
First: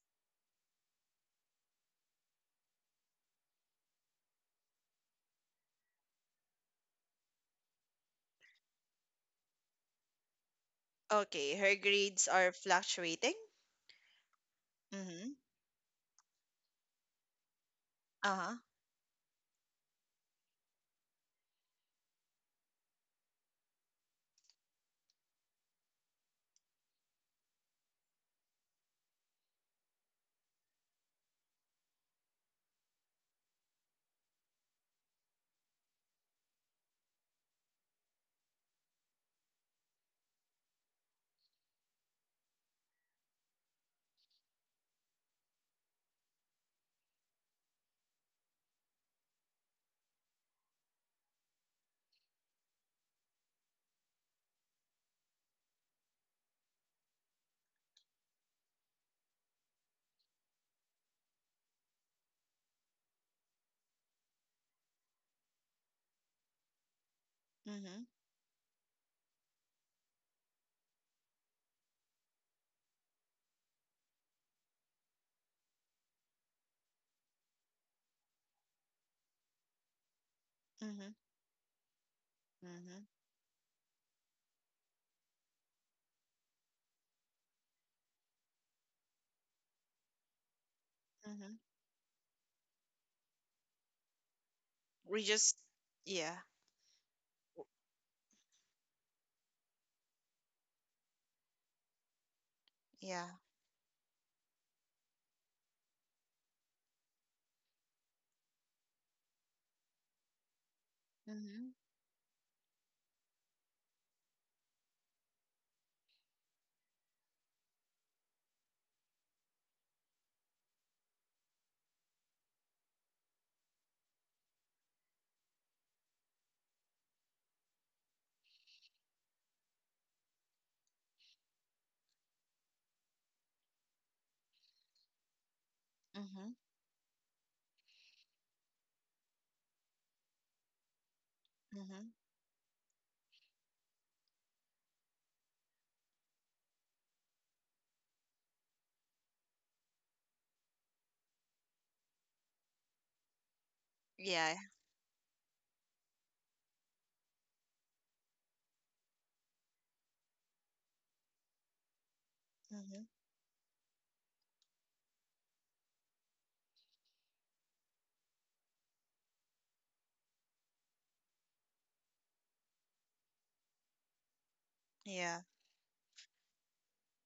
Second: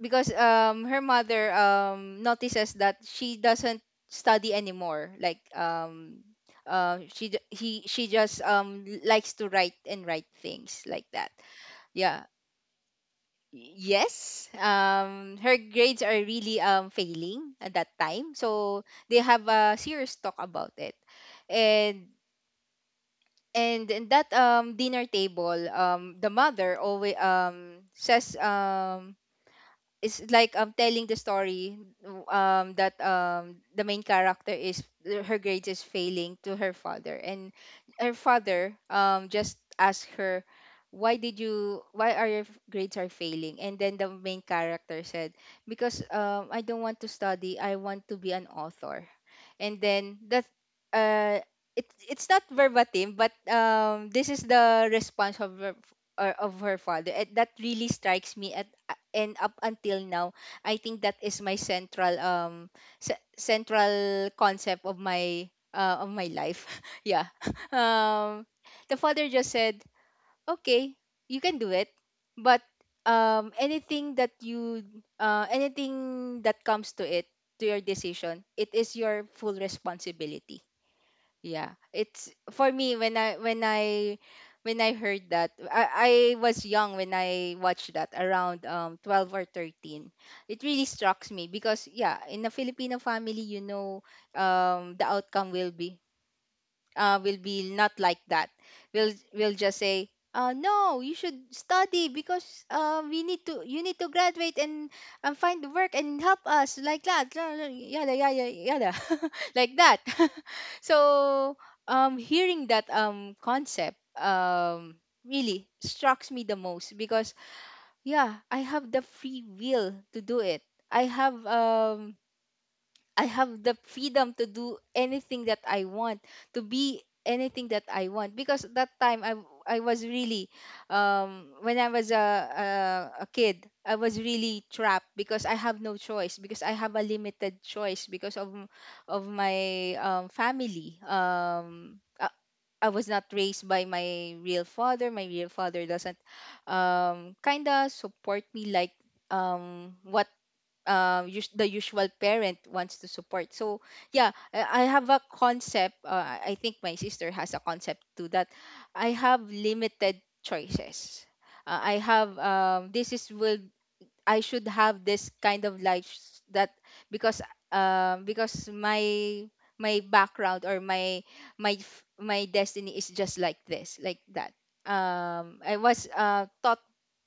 Speaker 1: because, her mother, notices that she doesn't study anymore, like, she d- he she just, likes to write and write things like that.
Speaker 2: Okay, her
Speaker 1: Yeah,
Speaker 2: grades are fluctuating.
Speaker 1: yes,
Speaker 2: Mm-hmm.
Speaker 1: her grades are really, failing at that time,
Speaker 2: Uh-huh.
Speaker 1: so they have a serious talk about it. And in that, dinner table, the mother always, says, it's like, telling the story, that, the main character is, her grades is failing to her father, and her father, just asked her, why are your grades are failing? And then the main character said, because, I don't want to study, I want to be an author. And then that, uh it's not verbatim, but this is the response of, her or of her father, and that really strikes me, at and up until now, I think that is my central, central concept of my, of my life. Yeah.
Speaker 2: Mm-hmm.
Speaker 1: um the father just said, okay, you can do it. But, anything that anything that comes to it, to your decision, it is your full responsibility.
Speaker 2: Mm-hmm.
Speaker 1: Yeah. It's, for me,
Speaker 2: Mm-hmm.
Speaker 1: when I when I when I heard that, I was young when I watched that around 12 or 13. It really struck me
Speaker 2: Mm-hmm.
Speaker 1: because, yeah, in a Filipino family, the
Speaker 2: We
Speaker 1: outcome
Speaker 2: just
Speaker 1: will be,
Speaker 2: yeah,
Speaker 1: will be not like that. We'll just say, no, you should study, because, we
Speaker 2: yeah,
Speaker 1: need to, you need to graduate, and find the work, and help us, like that, yada yada yada, like that. So,
Speaker 2: mm-hmm.
Speaker 1: hearing that, concept, really strikes me the most, because yeah, I have the free will to do it. I have um I have the freedom to do anything that I want, to be anything that I want. Because that time I was really, when I was a kid, I was really trapped because I have no choice
Speaker 2: Mm-hmm.
Speaker 1: because I have a limited choice because of my family.
Speaker 2: Mm-hmm.
Speaker 1: I was not raised by my real father. My real father doesn't kind of support me like what the usual parent wants to support. So yeah,
Speaker 2: Yeah,
Speaker 1: I have a concept. I think my sister has a concept too that I have limited choices. I have
Speaker 2: mm-hmm.
Speaker 1: this is will I should have this kind of life that because because my background or my my destiny is just like this like that.
Speaker 2: Yeah.
Speaker 1: I was taught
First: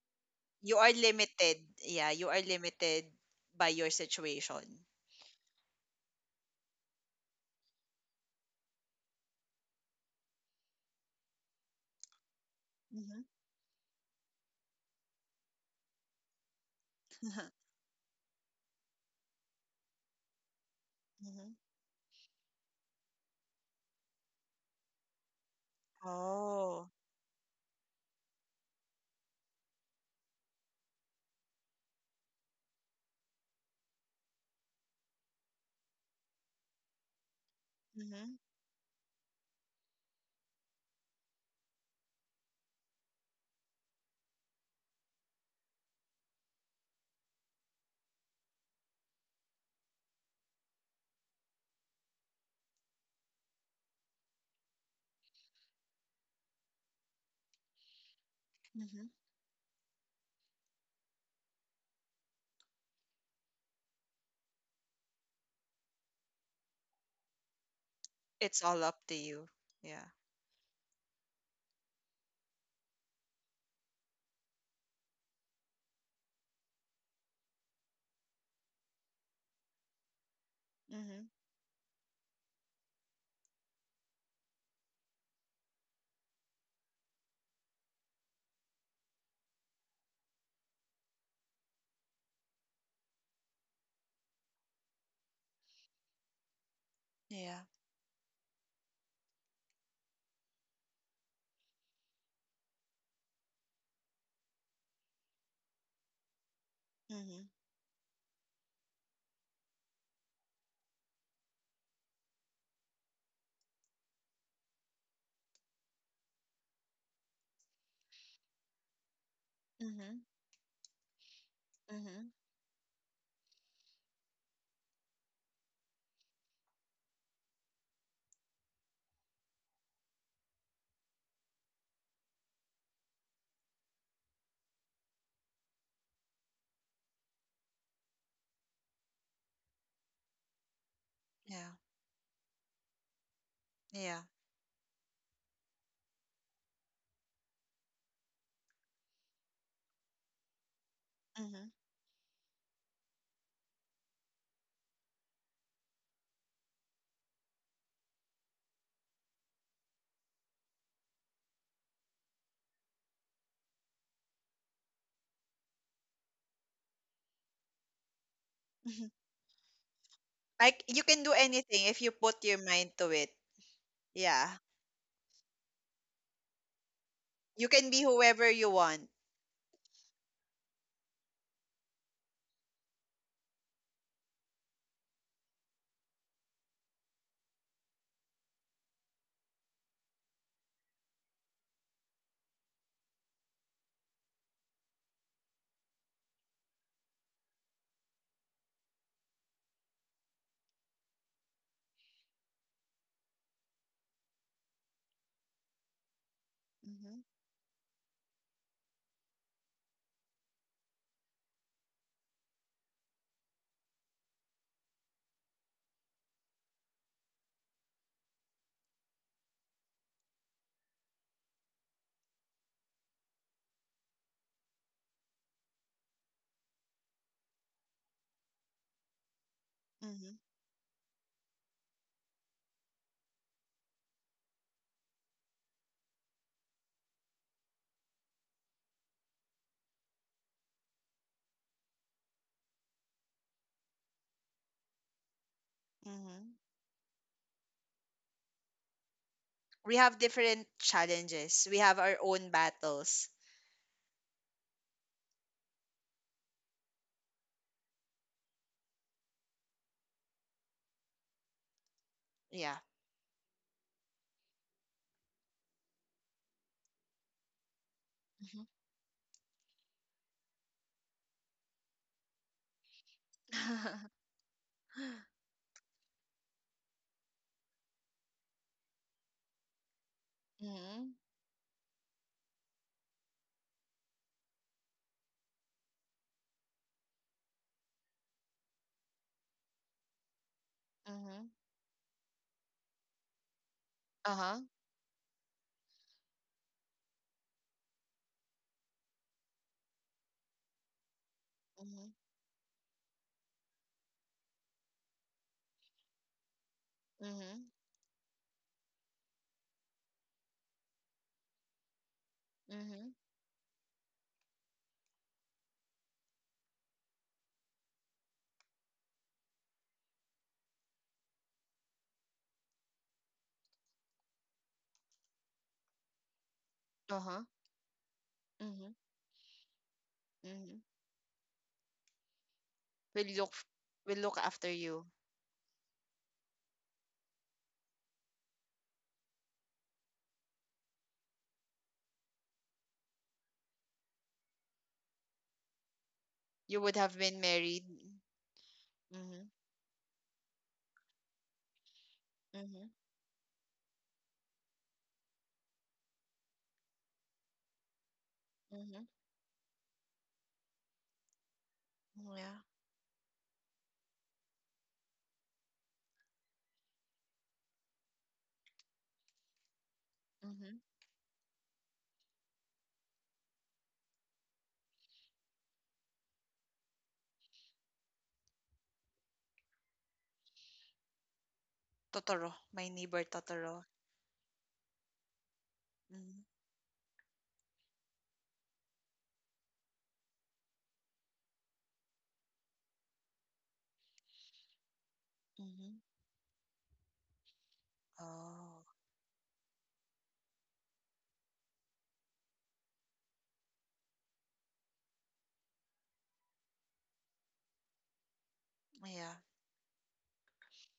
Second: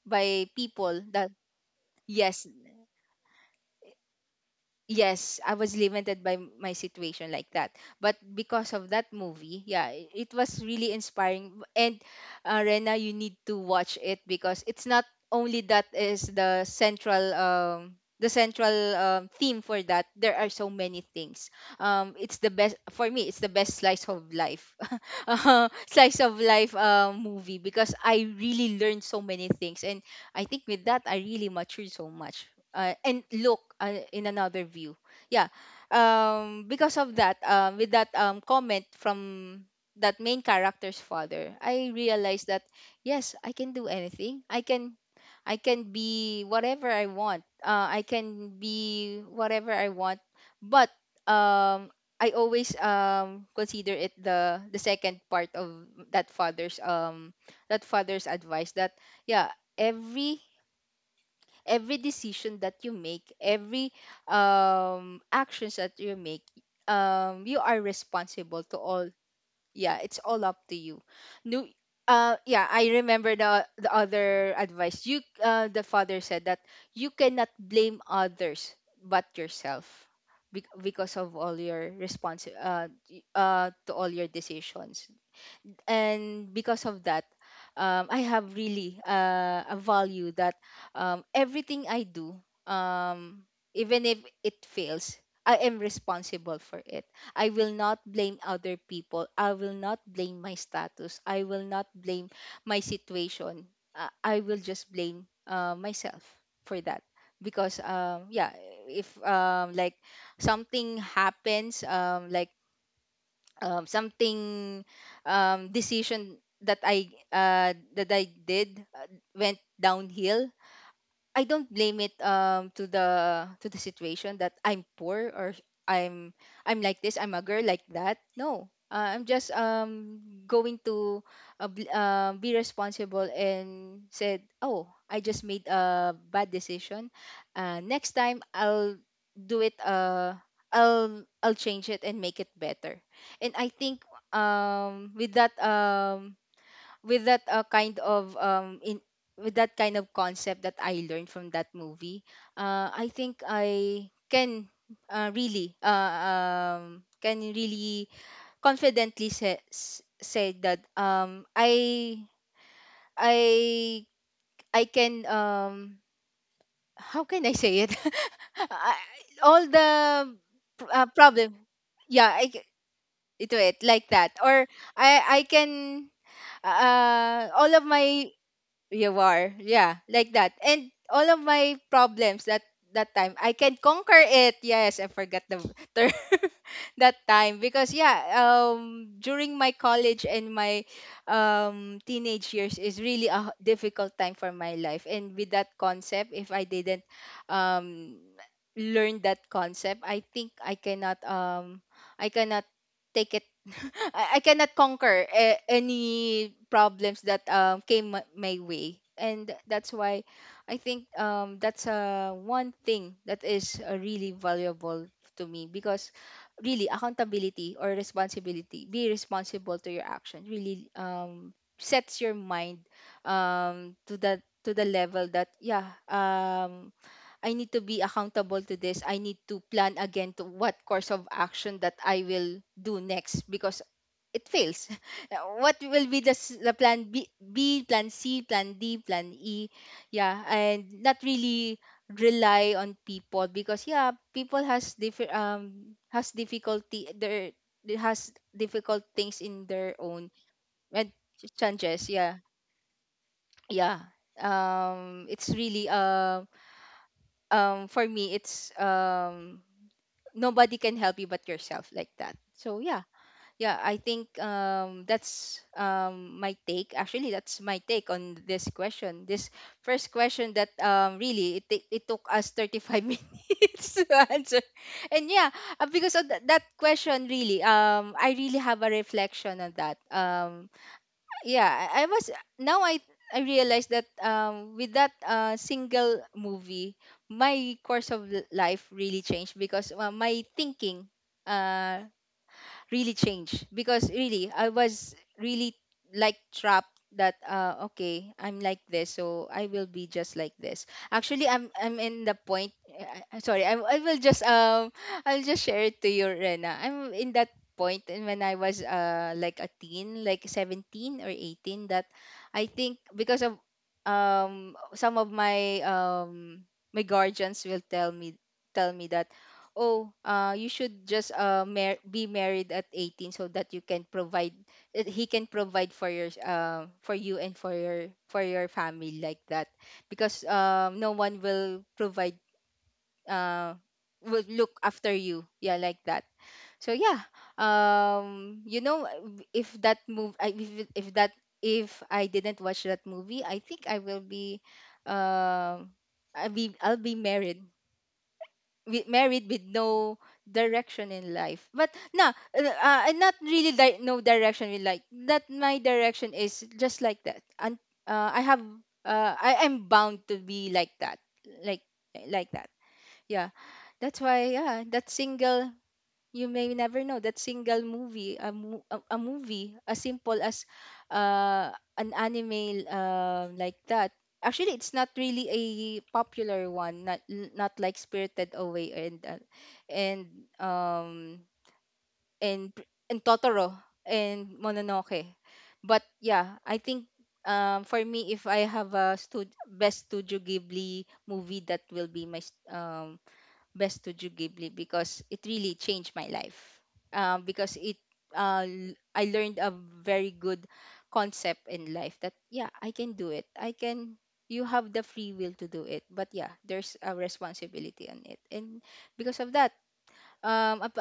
Speaker 1: by
Speaker 2: You are
Speaker 1: people that
Speaker 2: limited. Yeah, you are
Speaker 1: yes
Speaker 2: limited by your situation.
Speaker 1: yes, I was limited by my situation like that. But because of that movie, yeah, it was really inspiring. And Rena, you
Speaker 2: Mm-hmm.
Speaker 1: need to watch it because it's not only that is the central theme for that. There are so many things.
Speaker 2: Mm-hmm.
Speaker 1: It's the best for me. It's the best slice of life. Slice of life
Speaker 2: Oh.
Speaker 1: movie, because I really learned so many things. And I think with that I really matured so much. And look in another view. Yeah. Because of that, with that comment from that main character's father, I realized that yes, I can do anything. I can be whatever I want. I can be whatever I want. But um I always consider it, the second part of that father's um that father's advice that
Speaker 2: Mm-hmm.
Speaker 1: yeah, every every decision that you make, every actions that you make, you are
Speaker 2: It's
Speaker 1: responsible to
Speaker 2: all up
Speaker 1: all.
Speaker 2: to you.
Speaker 1: Yeah,
Speaker 2: Yeah.
Speaker 1: it's all up to you. No. Yeah, I remember the other advice you the father said that you cannot blame others but yourself, because
Speaker 2: Mm-hmm.
Speaker 1: of all your response to all your decisions. And because of that, I have really a value that everything I do, um, even if it fails, I am responsible for it. I
Speaker 2: Yeah.
Speaker 1: will not blame other people. I will not blame my status. I will not blame my situation. I will just blame myself for that.
Speaker 2: Mm-hmm.
Speaker 1: Because yeah, if like something happens, like something decision that I did went
Speaker 2: Mm-hmm.
Speaker 1: downhill, I don't blame it
Speaker 2: Mm-hmm.
Speaker 1: to the situation that I'm poor, or I'm like this, I'm a girl like that. No, I'm just going to be responsible and said, oh, I just made a bad decision. Next time I'll do it I'll
Speaker 2: Yeah.
Speaker 1: change it and make it better. And I think
Speaker 2: Yeah.
Speaker 1: um with that um with that kind of in with that kind of concept that I learned from
Speaker 2: Mm-hmm.
Speaker 1: that movie, I think I can really can really confidently say that I I can how can I say it? I- all the
Speaker 2: Like you can do
Speaker 1: Problem,
Speaker 2: anything if you
Speaker 1: yeah.
Speaker 2: put your mind to it.
Speaker 1: Ito it like that.
Speaker 2: Yeah.
Speaker 1: Or I can
Speaker 2: You
Speaker 1: all of
Speaker 2: can be
Speaker 1: my
Speaker 2: whoever you want.
Speaker 1: You are. Yeah, like that. And all of my problems that that time, I can conquer it. Yes, I forgot the term that time because yeah, during my college and my teenage years is really a difficult time for my life. And with that concept, if I didn't um learn that concept, I think I cannot I cannot take it. I cannot conquer any
Speaker 2: Mm-hmm.
Speaker 1: problems that came my way. And that's why I think that's one thing that is really valuable to me, because really accountability or responsibility, be responsible to your actions, really sets your mind to the level that yeah, I need to be accountable to this. I need to plan
Speaker 2: Mm-hmm.
Speaker 1: again to what course of action that I will do next, because it fails. What will be the, the plan B, plan C, plan D, plan E? Yeah, and not really rely on people, because yeah, people has different has
Speaker 2: Mm-hmm.
Speaker 1: difficulty their they has difficult things in their
Speaker 2: We have
Speaker 1: own
Speaker 2: different
Speaker 1: and
Speaker 2: challenges. We have
Speaker 1: changes.
Speaker 2: our
Speaker 1: Yeah,
Speaker 2: own battles.
Speaker 1: yeah. It's really for me it's nobody can help you but yourself, like that.
Speaker 2: Yeah.
Speaker 1: So yeah, yeah, I think that's my take, actually. That's my take on
Speaker 2: Mm-hmm.
Speaker 1: this question, this first question, that really it it took us 35 minutes to answer. And yeah, because of that, that question really I really have a reflection on that.
Speaker 2: Mm-hmm.
Speaker 1: Yeah, I was now I realized that with that single movie, my course of life really changed, because my thinking
Speaker 2: Mm-hmm.
Speaker 1: uh really changed, because really
Speaker 2: Uh-huh.
Speaker 1: I was really like trapped that okay, I'm like this, so I will be just like this. Actually I'm
Speaker 2: Mm-hmm.
Speaker 1: in the point, sorry, I will just I'll just share it to you, Rena. I'm in that
Speaker 2: Mm-hmm.
Speaker 1: point. And when I was like a teen, like 17 or 18, that I think
Speaker 2: Mm-hmm.
Speaker 1: because of some of my my guardians will tell me that oh you should just be married at 18 so that you can provide, that he can provide for your for you
Speaker 2: Uh-huh.
Speaker 1: and for your
Speaker 2: Mm-hmm.
Speaker 1: family, like that, because
Speaker 2: Mm-hmm.
Speaker 1: no one will provide
Speaker 2: We'll look f-
Speaker 1: uh
Speaker 2: we'll look
Speaker 1: will
Speaker 2: after
Speaker 1: look
Speaker 2: you.
Speaker 1: after you, yeah, like that. So yeah, you know, if that if, that if I didn't watch that movie, I think I will be um
Speaker 2: You would
Speaker 1: I'll be
Speaker 2: have been married. Mm-hmm.
Speaker 1: married with no direction in life. But no,
Speaker 2: Mm-hmm.
Speaker 1: not really no direction in life. That my direction is just like that. And I have
Speaker 2: Mm-hmm.
Speaker 1: I am bound to be like that, like like
Speaker 2: Yeah.
Speaker 1: that. Yeah, that's why yeah, that single, you may never know, that single movie, a movie as simple as
Speaker 2: Mm-hmm.
Speaker 1: uh, an anime like that. Actually, it's not really a popular one, not not like Spirited Away and and um
Speaker 2: Totoro. My neighbor
Speaker 1: and Totoro
Speaker 2: Totoro.
Speaker 1: and Mononoke. But
Speaker 2: Mm-hmm.
Speaker 1: yeah, I think for me, if I have a best Studio Ghibli movie, that will be my best Studio Ghibli, because it really
Speaker 2: Mm-hmm.
Speaker 1: changed my life. Because it
Speaker 2: Oh,
Speaker 1: I learned a very good concept in life, that yeah, I can do it. I can You have the free will to do it. But yeah, there's a responsibility on it. And
Speaker 2: yeah.
Speaker 1: because of that, up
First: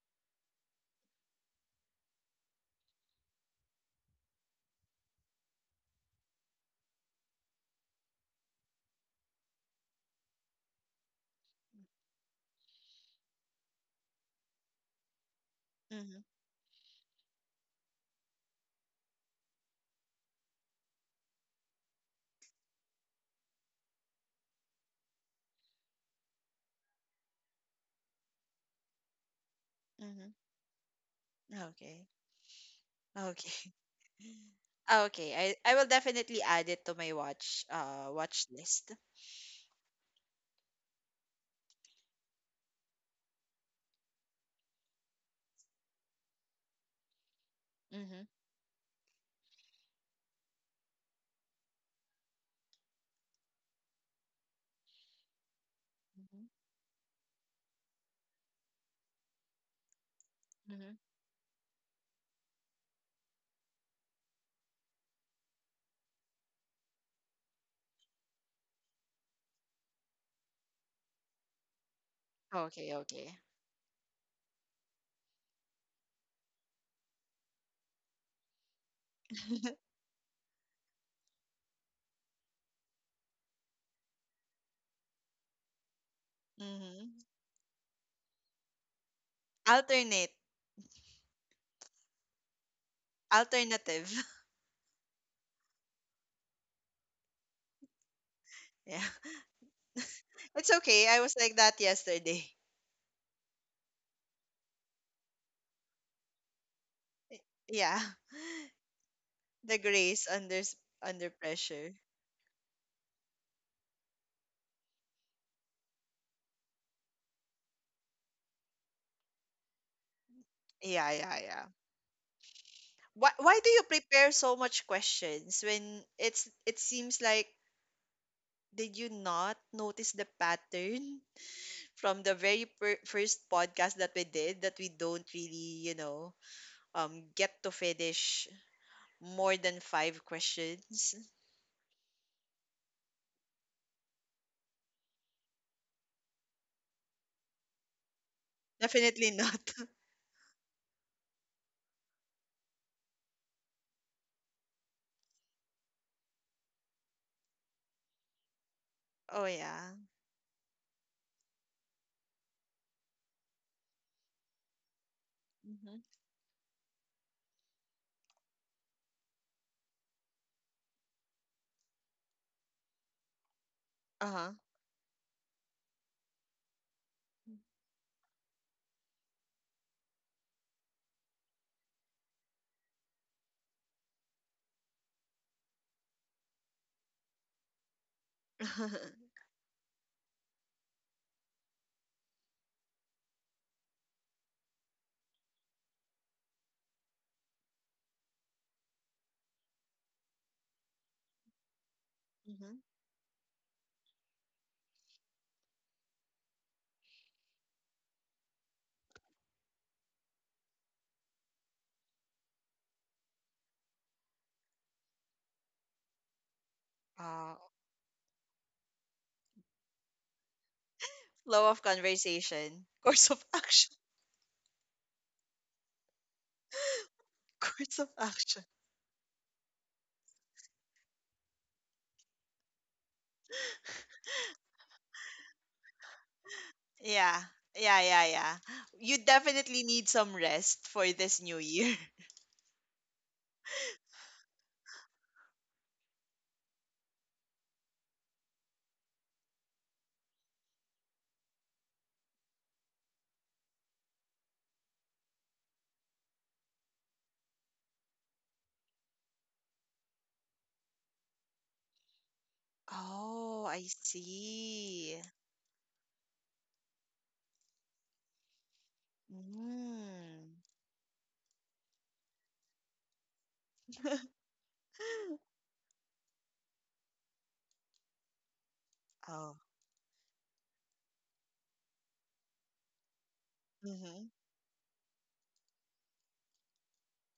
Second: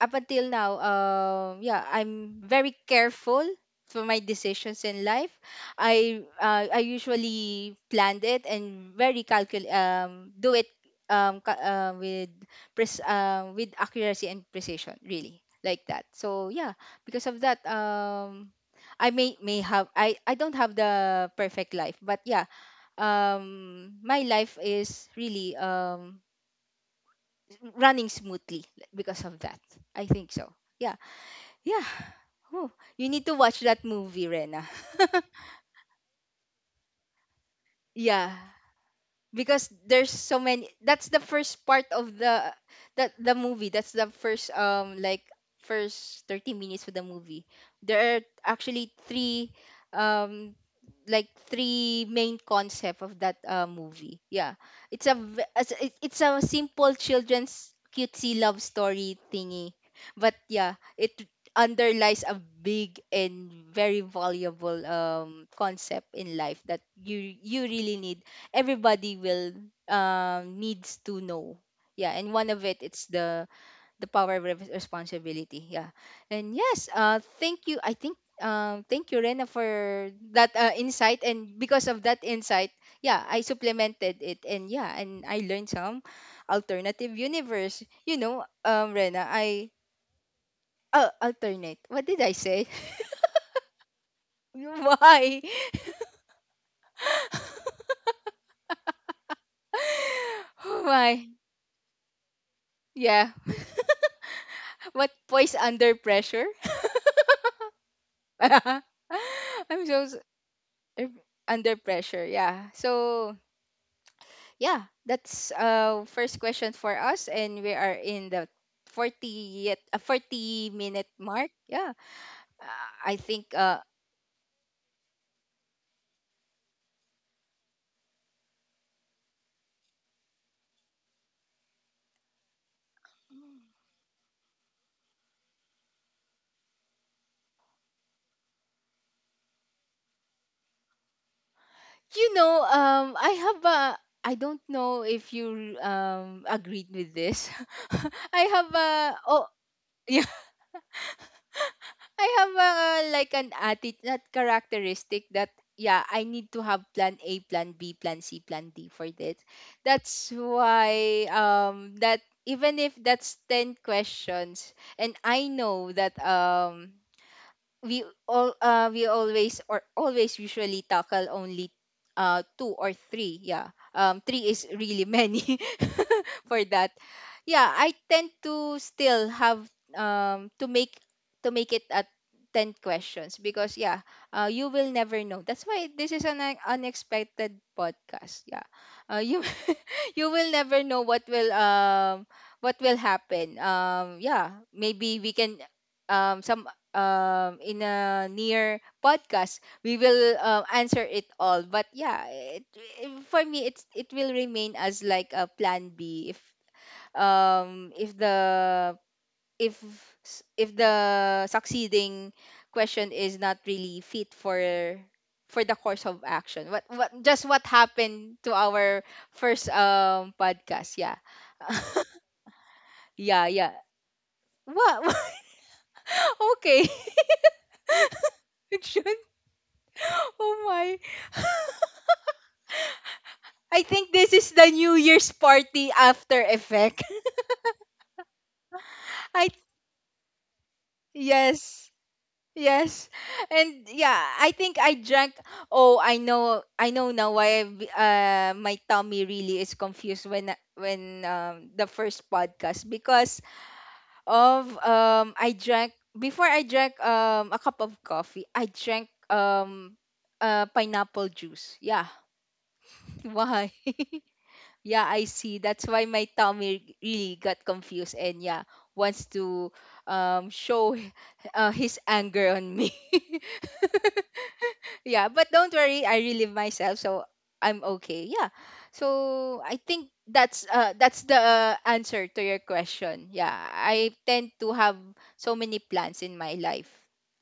Speaker 1: until now, yeah, I'm very careful for my decisions in life. I usually planned it, and very calcul do it with with accuracy and precision, really, like that.
Speaker 2: Mm-hmm.
Speaker 1: So yeah, because of that, I may have, I don't have the perfect life, but yeah, my life is really running smoothly because of that. I
Speaker 2: Mm-hmm.
Speaker 1: think so. Yeah. Yeah.
Speaker 2: Okay.
Speaker 1: Oh, you need to
Speaker 2: Okay.
Speaker 1: watch that movie, Rena.
Speaker 2: Okay. I will definitely add it to my watch uh
Speaker 1: Yeah.
Speaker 2: watch list.
Speaker 1: Because there's so many, that's the first part of the that the movie. That's the first like first 30 minutes of the movie. There are
Speaker 2: Mm-hmm.
Speaker 1: actually three um like three main concept of that movie. Yeah, it's a it's a
Speaker 2: Mm-hmm.
Speaker 1: simple children's cutesy love story thingy, but yeah,
Speaker 2: Mm-hmm.
Speaker 1: it underlies a big and very valuable concept in life that you really need. Everybody will needs to know. Yeah, and one of it,
Speaker 2: Okay,
Speaker 1: it's
Speaker 2: okay.
Speaker 1: the power of responsibility. Yeah. And yes, thank you, I think thank you, Rena, for that insight. And because of that insight, yeah, I supplemented it, and yeah, and I learned some
Speaker 2: Mm-hmm.
Speaker 1: alternative universe, you know, Rena, I
Speaker 2: Alternate.
Speaker 1: alternate, what did I say?
Speaker 2: Alternative.
Speaker 1: Why?
Speaker 2: Yeah. It's okay. I
Speaker 1: Why?
Speaker 2: was like that yesterday.
Speaker 1: Yeah. What, poise under pressure?
Speaker 2: Yeah. The
Speaker 1: I'm so
Speaker 2: grace under s-
Speaker 1: Er,
Speaker 2: Under
Speaker 1: under
Speaker 2: pressure.
Speaker 1: pressure, yeah. So yeah, that's first question for us, and we are in the 40-minute
Speaker 2: Yeah, yeah,
Speaker 1: mark,
Speaker 2: yeah.
Speaker 1: yeah. I
Speaker 2: Why
Speaker 1: think
Speaker 2: why do you prepare so much questions when it seems like, did you not notice the pattern? From the very first podcast that we did, that we don't really, you know, get to finish more than 5 questions?
Speaker 1: You know, I have a I don't know if you agreed with this. I have a
Speaker 2: Definitely
Speaker 1: oh
Speaker 2: not.
Speaker 1: yeah, I have a, like an attitude that characteristic, that yeah, I need to have plan A, plan B, plan C, plan D for this.
Speaker 2: Oh yeah.
Speaker 1: That's why that even if that's 10 questions, and I know
Speaker 2: Mhm.
Speaker 1: that we always or always usually tackle only two or three. Yeah, three
Speaker 2: Uh-huh.
Speaker 1: is really many for that. Yeah, I tend to still have um to make to make it at 10 questions, because yeah, you will never know. That's why this is an unexpected podcast. Yeah, you you will never know what will happen. Yeah, maybe we can some in a near podcast, we will answer it all. But yeah,
Speaker 2: Mhm.
Speaker 1: for me, it will remain as like a plan B if the if s- if the succeeding question is not really fit for the course of action.
Speaker 2: Uh,
Speaker 1: What happened to our first podcast? Yeah.
Speaker 2: Flow of conversation, course of
Speaker 1: Yeah, yeah.
Speaker 2: action,
Speaker 1: What? Okay.
Speaker 2: course of action.
Speaker 1: It should. Oh my. I think this is the New Year's party after effect.
Speaker 2: Yeah. Yeah, yeah, yeah. You
Speaker 1: I
Speaker 2: definitely need some rest for this new
Speaker 1: Yes.
Speaker 2: year.
Speaker 1: Yes. And yeah, I think I drank oh, I know now why my tummy really is confused when the first podcast, because of I drank a cup of coffee, I drank pineapple juice. Yeah.
Speaker 2: Oh,
Speaker 1: Why?
Speaker 2: I
Speaker 1: Yeah,
Speaker 2: see.
Speaker 1: I see. That's why my tummy really got confused, and yeah, wants to
Speaker 2: Mm.
Speaker 1: show his anger on me. Yeah, but don't worry, I relive myself, so I'm okay. Yeah.
Speaker 2: Oh.
Speaker 1: So I think that's the answer to your question. Yeah, I
Speaker 2: Mhm.
Speaker 1: tend to have so many plans in my life.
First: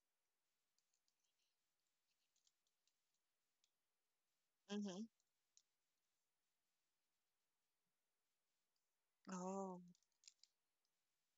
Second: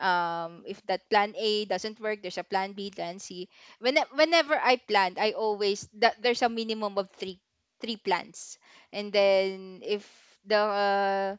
Speaker 1: If that plan A doesn't work, there's a plan B, plan C. Whenever I
Speaker 2: Mhm.
Speaker 1: planned, I always that there's a minimum of three plans, and then
Speaker 2: Oh.
Speaker 1: if the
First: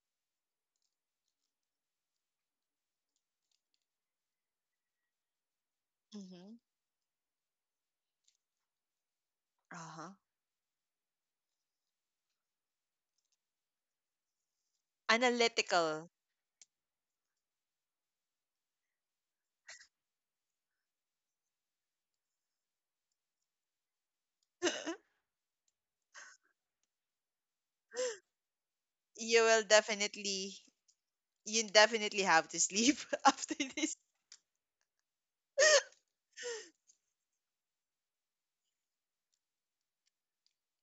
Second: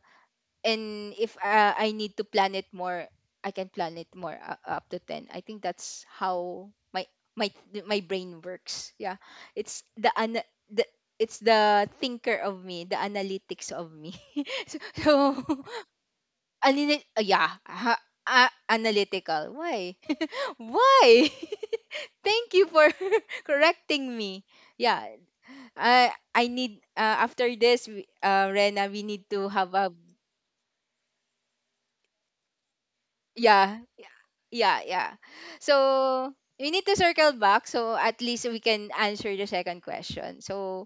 Speaker 1: and if I need to plan it more, I can plan it more, up to 10. I think that's
Speaker 2: Mhm.
Speaker 1: how my my brain works. Yeah. It's the
Speaker 2: Uh-huh.
Speaker 1: ana- the it's the thinker of me, the analytics of me. so, so,
Speaker 2: Analytical.
Speaker 1: yeah, ha, analytical. Why? Why? Thank you for correcting me. Yeah, I need, after this, Rena, we need
Speaker 2: you
Speaker 1: to
Speaker 2: will
Speaker 1: have a...
Speaker 2: definitely you definitely have to sleep after
Speaker 1: Yeah.
Speaker 2: this.
Speaker 1: Yeah, yeah. So we need to circle back so at least we can answer the second question. So,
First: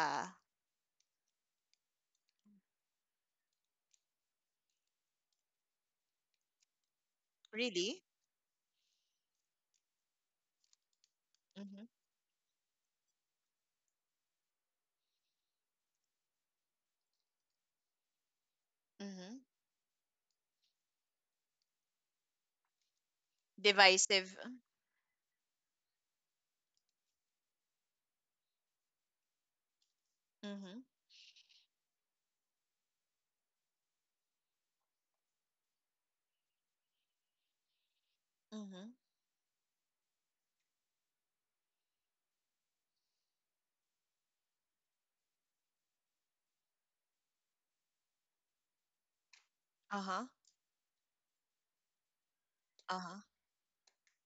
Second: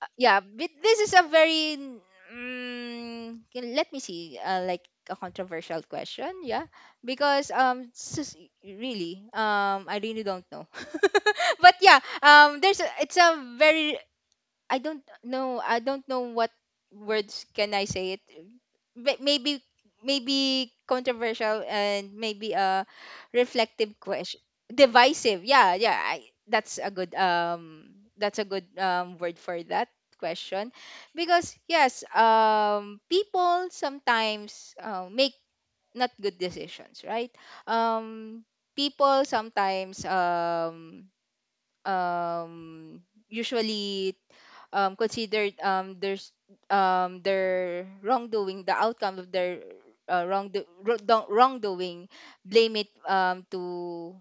Speaker 1: yeah, but this is a very... let me see, like, a controversial question, yeah, because
Speaker 2: Really?
Speaker 1: really I really don't know. But
Speaker 2: Mhm.
Speaker 1: yeah, there's a, it's a very... I don't know. I don't know what words can I say it. But
Speaker 2: Mhm.
Speaker 1: maybe controversial, and maybe a reflective
Speaker 2: Divisive.
Speaker 1: question. Divisive. Yeah, yeah. That's a good word for that question,
Speaker 2: Mhm.
Speaker 1: because yes, people sometimes make not good decisions, right? um
Speaker 2: Mhm.
Speaker 1: People sometimes um usually, considered, their their wrongdoing, the outcome of their
Speaker 2: Uh-huh.
Speaker 1: wrongdoing, blame it,
Speaker 2: Uh-huh.
Speaker 1: to...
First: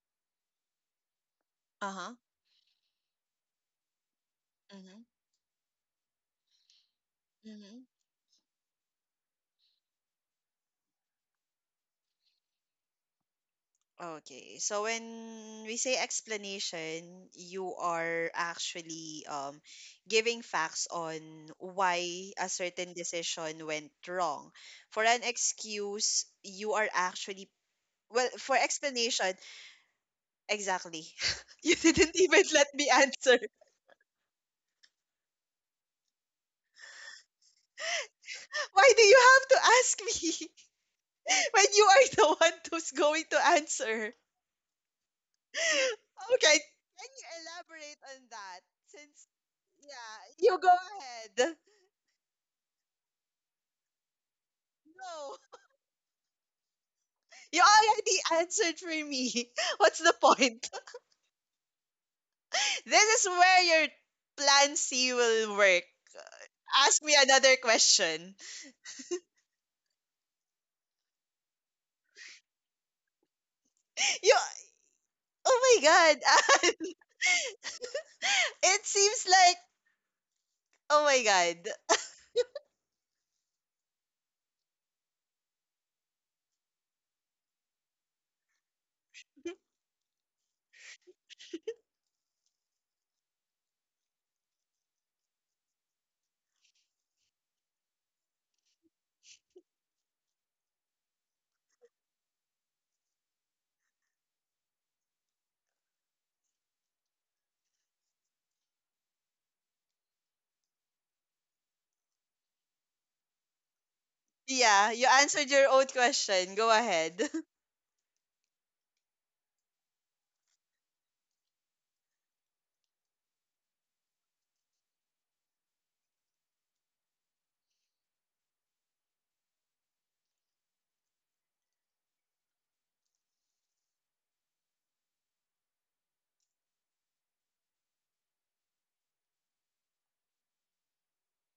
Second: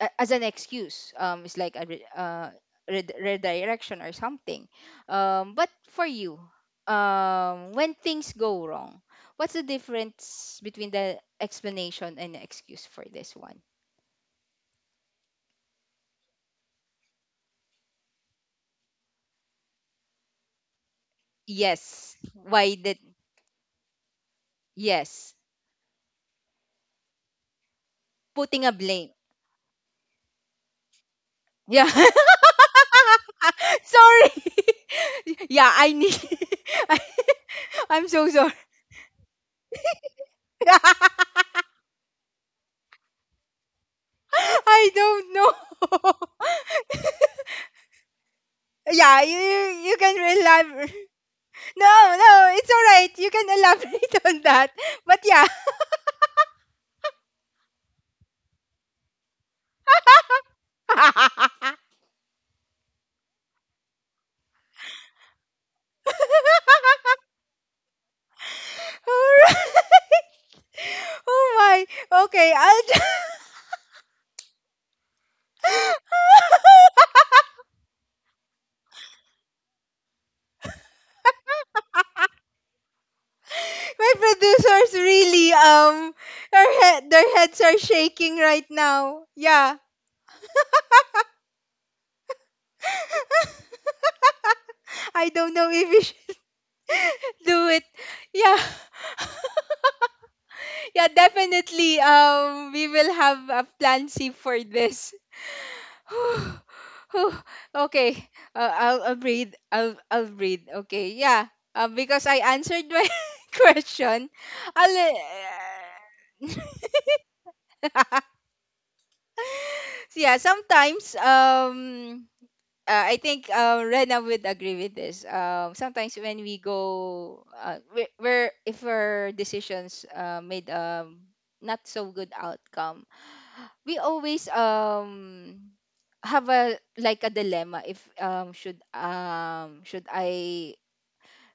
Speaker 1: as an excuse. It's like a
Speaker 2: Uh-huh.
Speaker 1: redirection or something.
Speaker 2: Mhm.
Speaker 1: But for you,
Speaker 2: Mhm.
Speaker 1: when things go wrong, what's the difference between the explanation and the excuse for this one?
Speaker 2: Okay. So when we say explanation, you are actually giving facts on
Speaker 1: Yes.
Speaker 2: why a
Speaker 1: Why
Speaker 2: certain
Speaker 1: did
Speaker 2: decision went wrong. For an
Speaker 1: Yes?
Speaker 2: excuse, you are actually, well, for
Speaker 1: Putting a blame.
Speaker 2: explanation, exactly. You
Speaker 1: Yeah.
Speaker 2: didn't even let me answer.
Speaker 1: Sorry. Yeah, I need. I, I'm so sorry.
Speaker 2: Why do you have to ask me when you are the one who's going to answer?
Speaker 1: I don't know.
Speaker 2: Okay, can you elaborate on that?
Speaker 1: Yeah,
Speaker 2: Since
Speaker 1: you can
Speaker 2: yeah, you go
Speaker 1: elaborate.
Speaker 2: ahead.
Speaker 1: No, no, it's all right. You can elaborate on that. But
Speaker 2: No,
Speaker 1: yeah.
Speaker 2: you already answered for me. What's the point?
Speaker 1: All right.
Speaker 2: This is where your plan C will work. Ask me another question.
Speaker 1: Oh my. Okay, I'll. Just...
Speaker 2: You, oh my god, it seems like, oh my god.
Speaker 1: My producers really their heads are shaking right now. Yeah. I don't know if we should do it. Yeah. Yeah, definitely we will have a plan C for this. Whew. Okay. I'll breathe. I'll breathe. Okay. Yeah. Because I answered my question.
Speaker 2: Yeah, you
Speaker 1: I'll,
Speaker 2: answered your own question. Go ahead.
Speaker 1: uh, yeah, sometimes I think, Rena would agree with this. Sometimes we're, if our decisions, made not so good outcome, we always have a, like, a dilemma if,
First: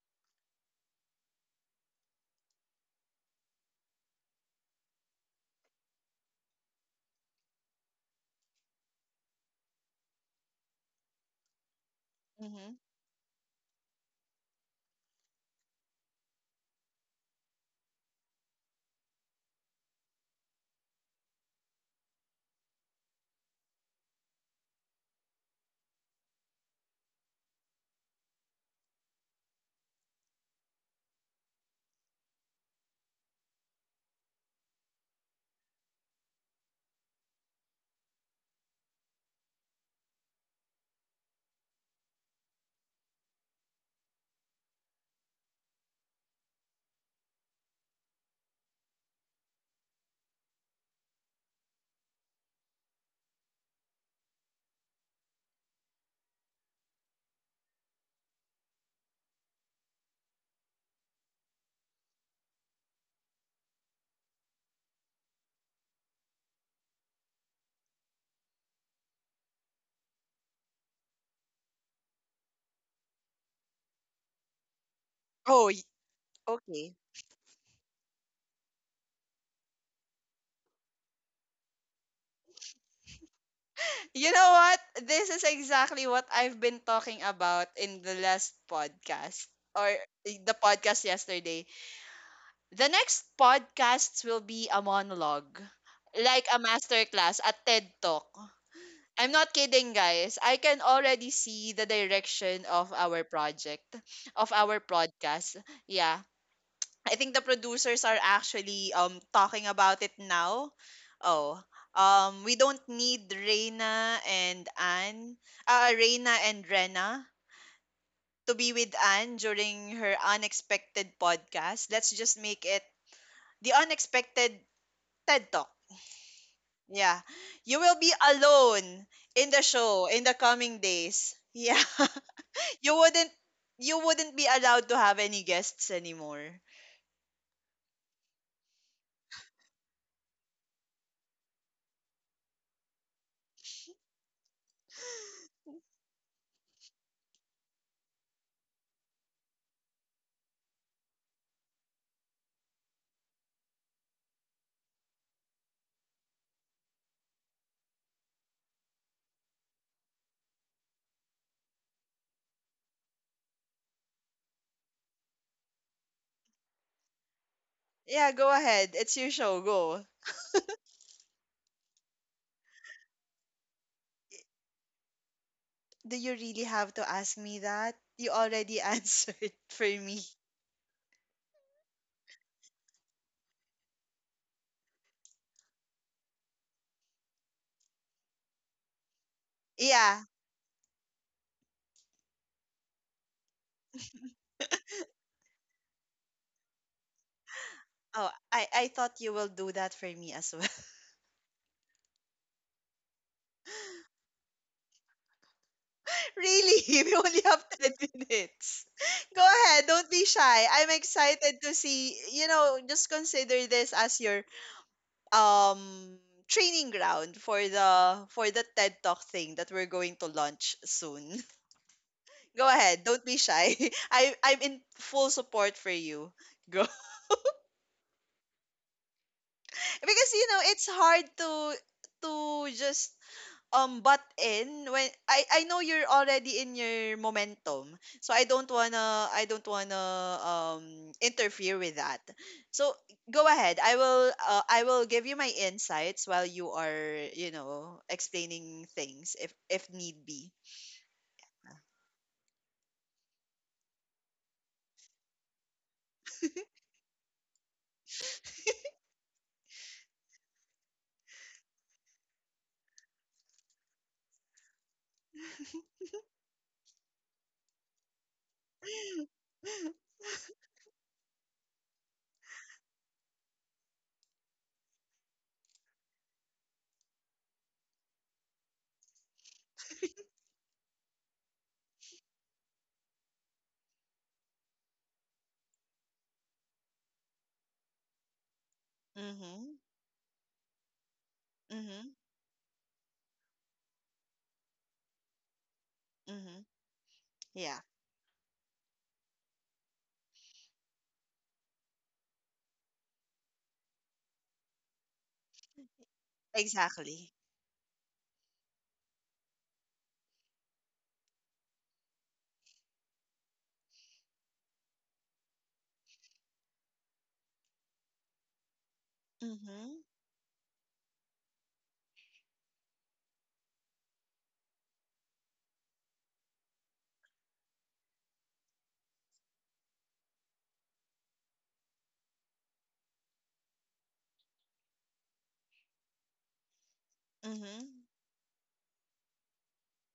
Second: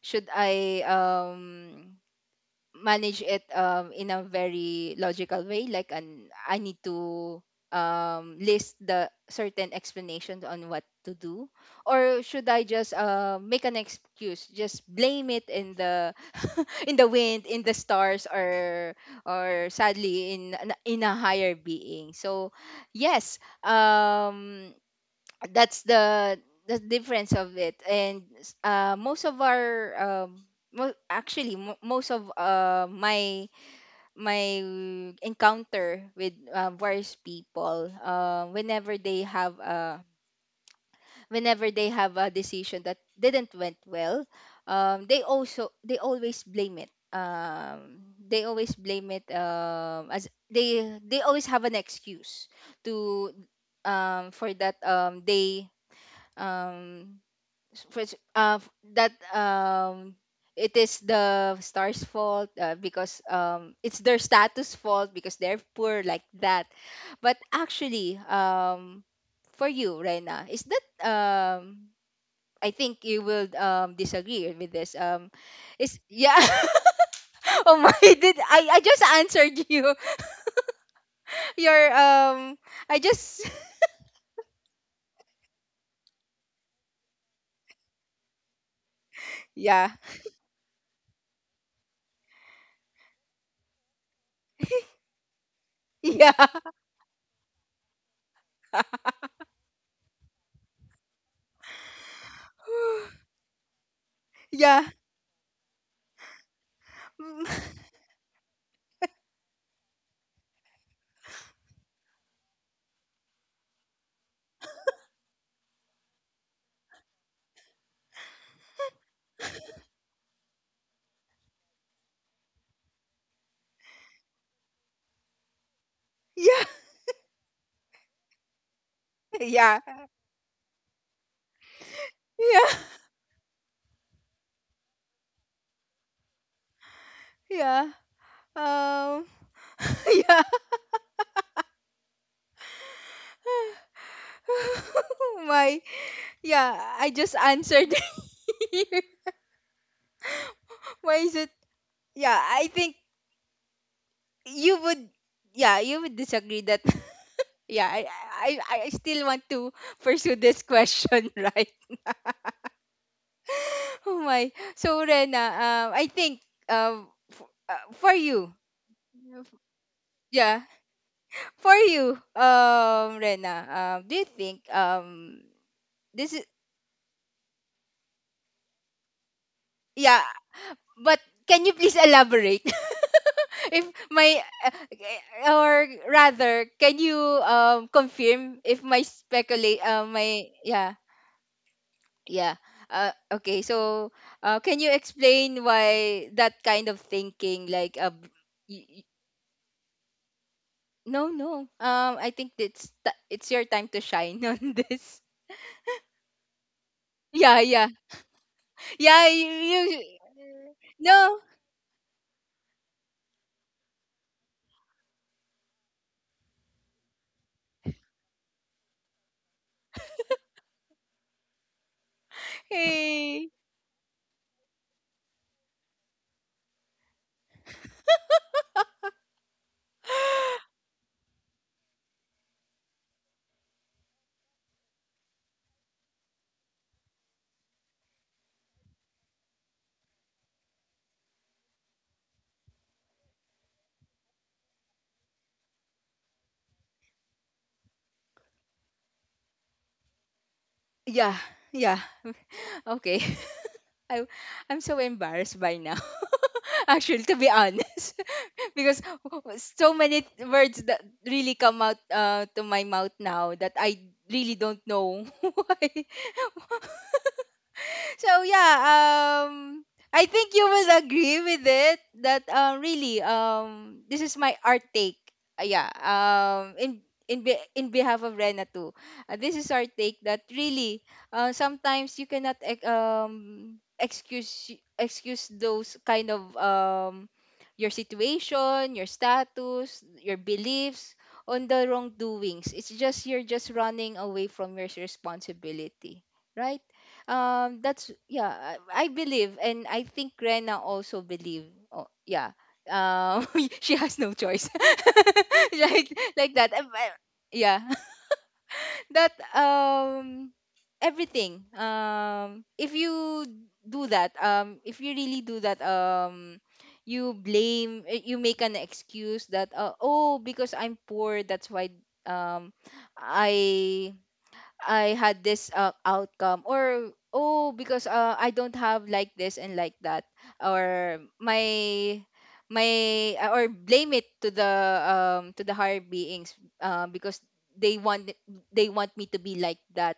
Speaker 1: should I manage it, in a very logical way, like, an I need to, list the certain explanations on what to do, or should I
Speaker 2: Hmm.
Speaker 1: just, make an excuse, just blame it in the in the wind, in the stars, or sadly in in a higher being. So yes, that's the difference of it. And most of our, actually most of, my my encounter with, various people, whenever they have a decision that didn't went well, they always blame it, um, as they always have an excuse to, for that, they um which that it is the star's fault, because it's their status fault, because they're poor like that. But actually, for you, Rena, is that, I think you will disagree with this,
Speaker 2: Oh, y-
Speaker 1: is, yeah.
Speaker 2: okay.
Speaker 1: Oh my, did I just answered you, your I just...
Speaker 2: You know what? This is exactly what I've been talking about in the last podcast, or
Speaker 1: yeah,
Speaker 2: eh, the podcast yesterday, the next podcasts will be a monologue,
Speaker 1: yeah.
Speaker 2: like a masterclass, a TED Talk. I'm not kidding, guys. I can already see the direction of our project, of our
Speaker 1: Yeah.
Speaker 2: podcast. Yeah. I think the producers are actually talking about it now. Oh. We don't need Reina and Anne, Reina and Rena to be with Anne during her unexpected podcast. Let's just make it the unexpected TED Talk.
Speaker 1: Yeah,
Speaker 2: Yeah. You will be alone in the
Speaker 1: yeah,
Speaker 2: show in the coming days. Yeah.
Speaker 1: yeah,
Speaker 2: you wouldn't you wouldn't be allowed to have any guests anymore.
Speaker 1: yeah. Um, yeah. Why? Yeah, I just answered. Why is it? Yeah, I think you would. Yeah, you would disagree that. Yeah, I still want to pursue this question, right? Oh my. So, Rena, I think,
Speaker 2: Yeah, go ahead. It's your show. Go.
Speaker 1: yeah, for you, Rena, do you think,
Speaker 2: Do you
Speaker 1: this is,
Speaker 2: really have to ask me that? You already answered for
Speaker 1: yeah?
Speaker 2: me.
Speaker 1: But can you please elaborate? If my Or rather, can you confirm if my speculate,
Speaker 2: Yeah.
Speaker 1: my yeah, yeah, okay so, can you explain why that kind of thinking, like,
Speaker 2: Oh, I,
Speaker 1: y-
Speaker 2: I
Speaker 1: y-
Speaker 2: thought you will do that for me as well.
Speaker 1: no, no, I think it's your time to shine on this.
Speaker 2: Really? We only
Speaker 1: Yeah,
Speaker 2: have
Speaker 1: yeah,
Speaker 2: 10 minutes.
Speaker 1: yeah.
Speaker 2: Go ahead. Don't
Speaker 1: You...
Speaker 2: be shy. I'm
Speaker 1: no.
Speaker 2: excited to see. You know, just consider this as your um training ground for the TED Talk thing that we're going to launch soon. Go ahead, don't be
Speaker 1: Hey.
Speaker 2: shy. I'm in full support for you. Go. Because you know, it's hard to just. But in when I know you're already in your momentum, so I don't wanna interfere with that. So go ahead. I will give you my insights while you are, you know, explaining things if need be.
Speaker 1: Yeah, yeah. Okay. I I'm so embarrassed by now. Actually, to be honest, because so many words that really come out, to my mouth now that I really don't know why. So, yeah, I think you will agree with it that, really, this is my art take. Yeah, in behalf of Rena too. This is our take that really, sometimes you cannot excuse those kind of, your situation, your
Speaker 2: Mm-hmm.
Speaker 1: status, your beliefs, on the
Speaker 2: Mm-hmm.
Speaker 1: wrongdoings. It's just, you're just running away from your responsibility,
Speaker 2: Mm-hmm.
Speaker 1: right?
Speaker 2: Yeah,
Speaker 1: That's, yeah. I believe, and I think Rena also believe. Oh, yeah. Um, she has no choice, like, that.
Speaker 2: exactly.
Speaker 1: Yeah, that, everything. If you do that, if you really do that, you blame, you make an excuse that,
Speaker 2: Mm-hmm.
Speaker 1: oh, because I'm poor, that's why, um I I had this, outcome. Or oh, because, I don't have like this and like that. Or my, or blame it to the, to the higher beings, because they
Speaker 2: Mm-hmm.
Speaker 1: want they want me to be like that.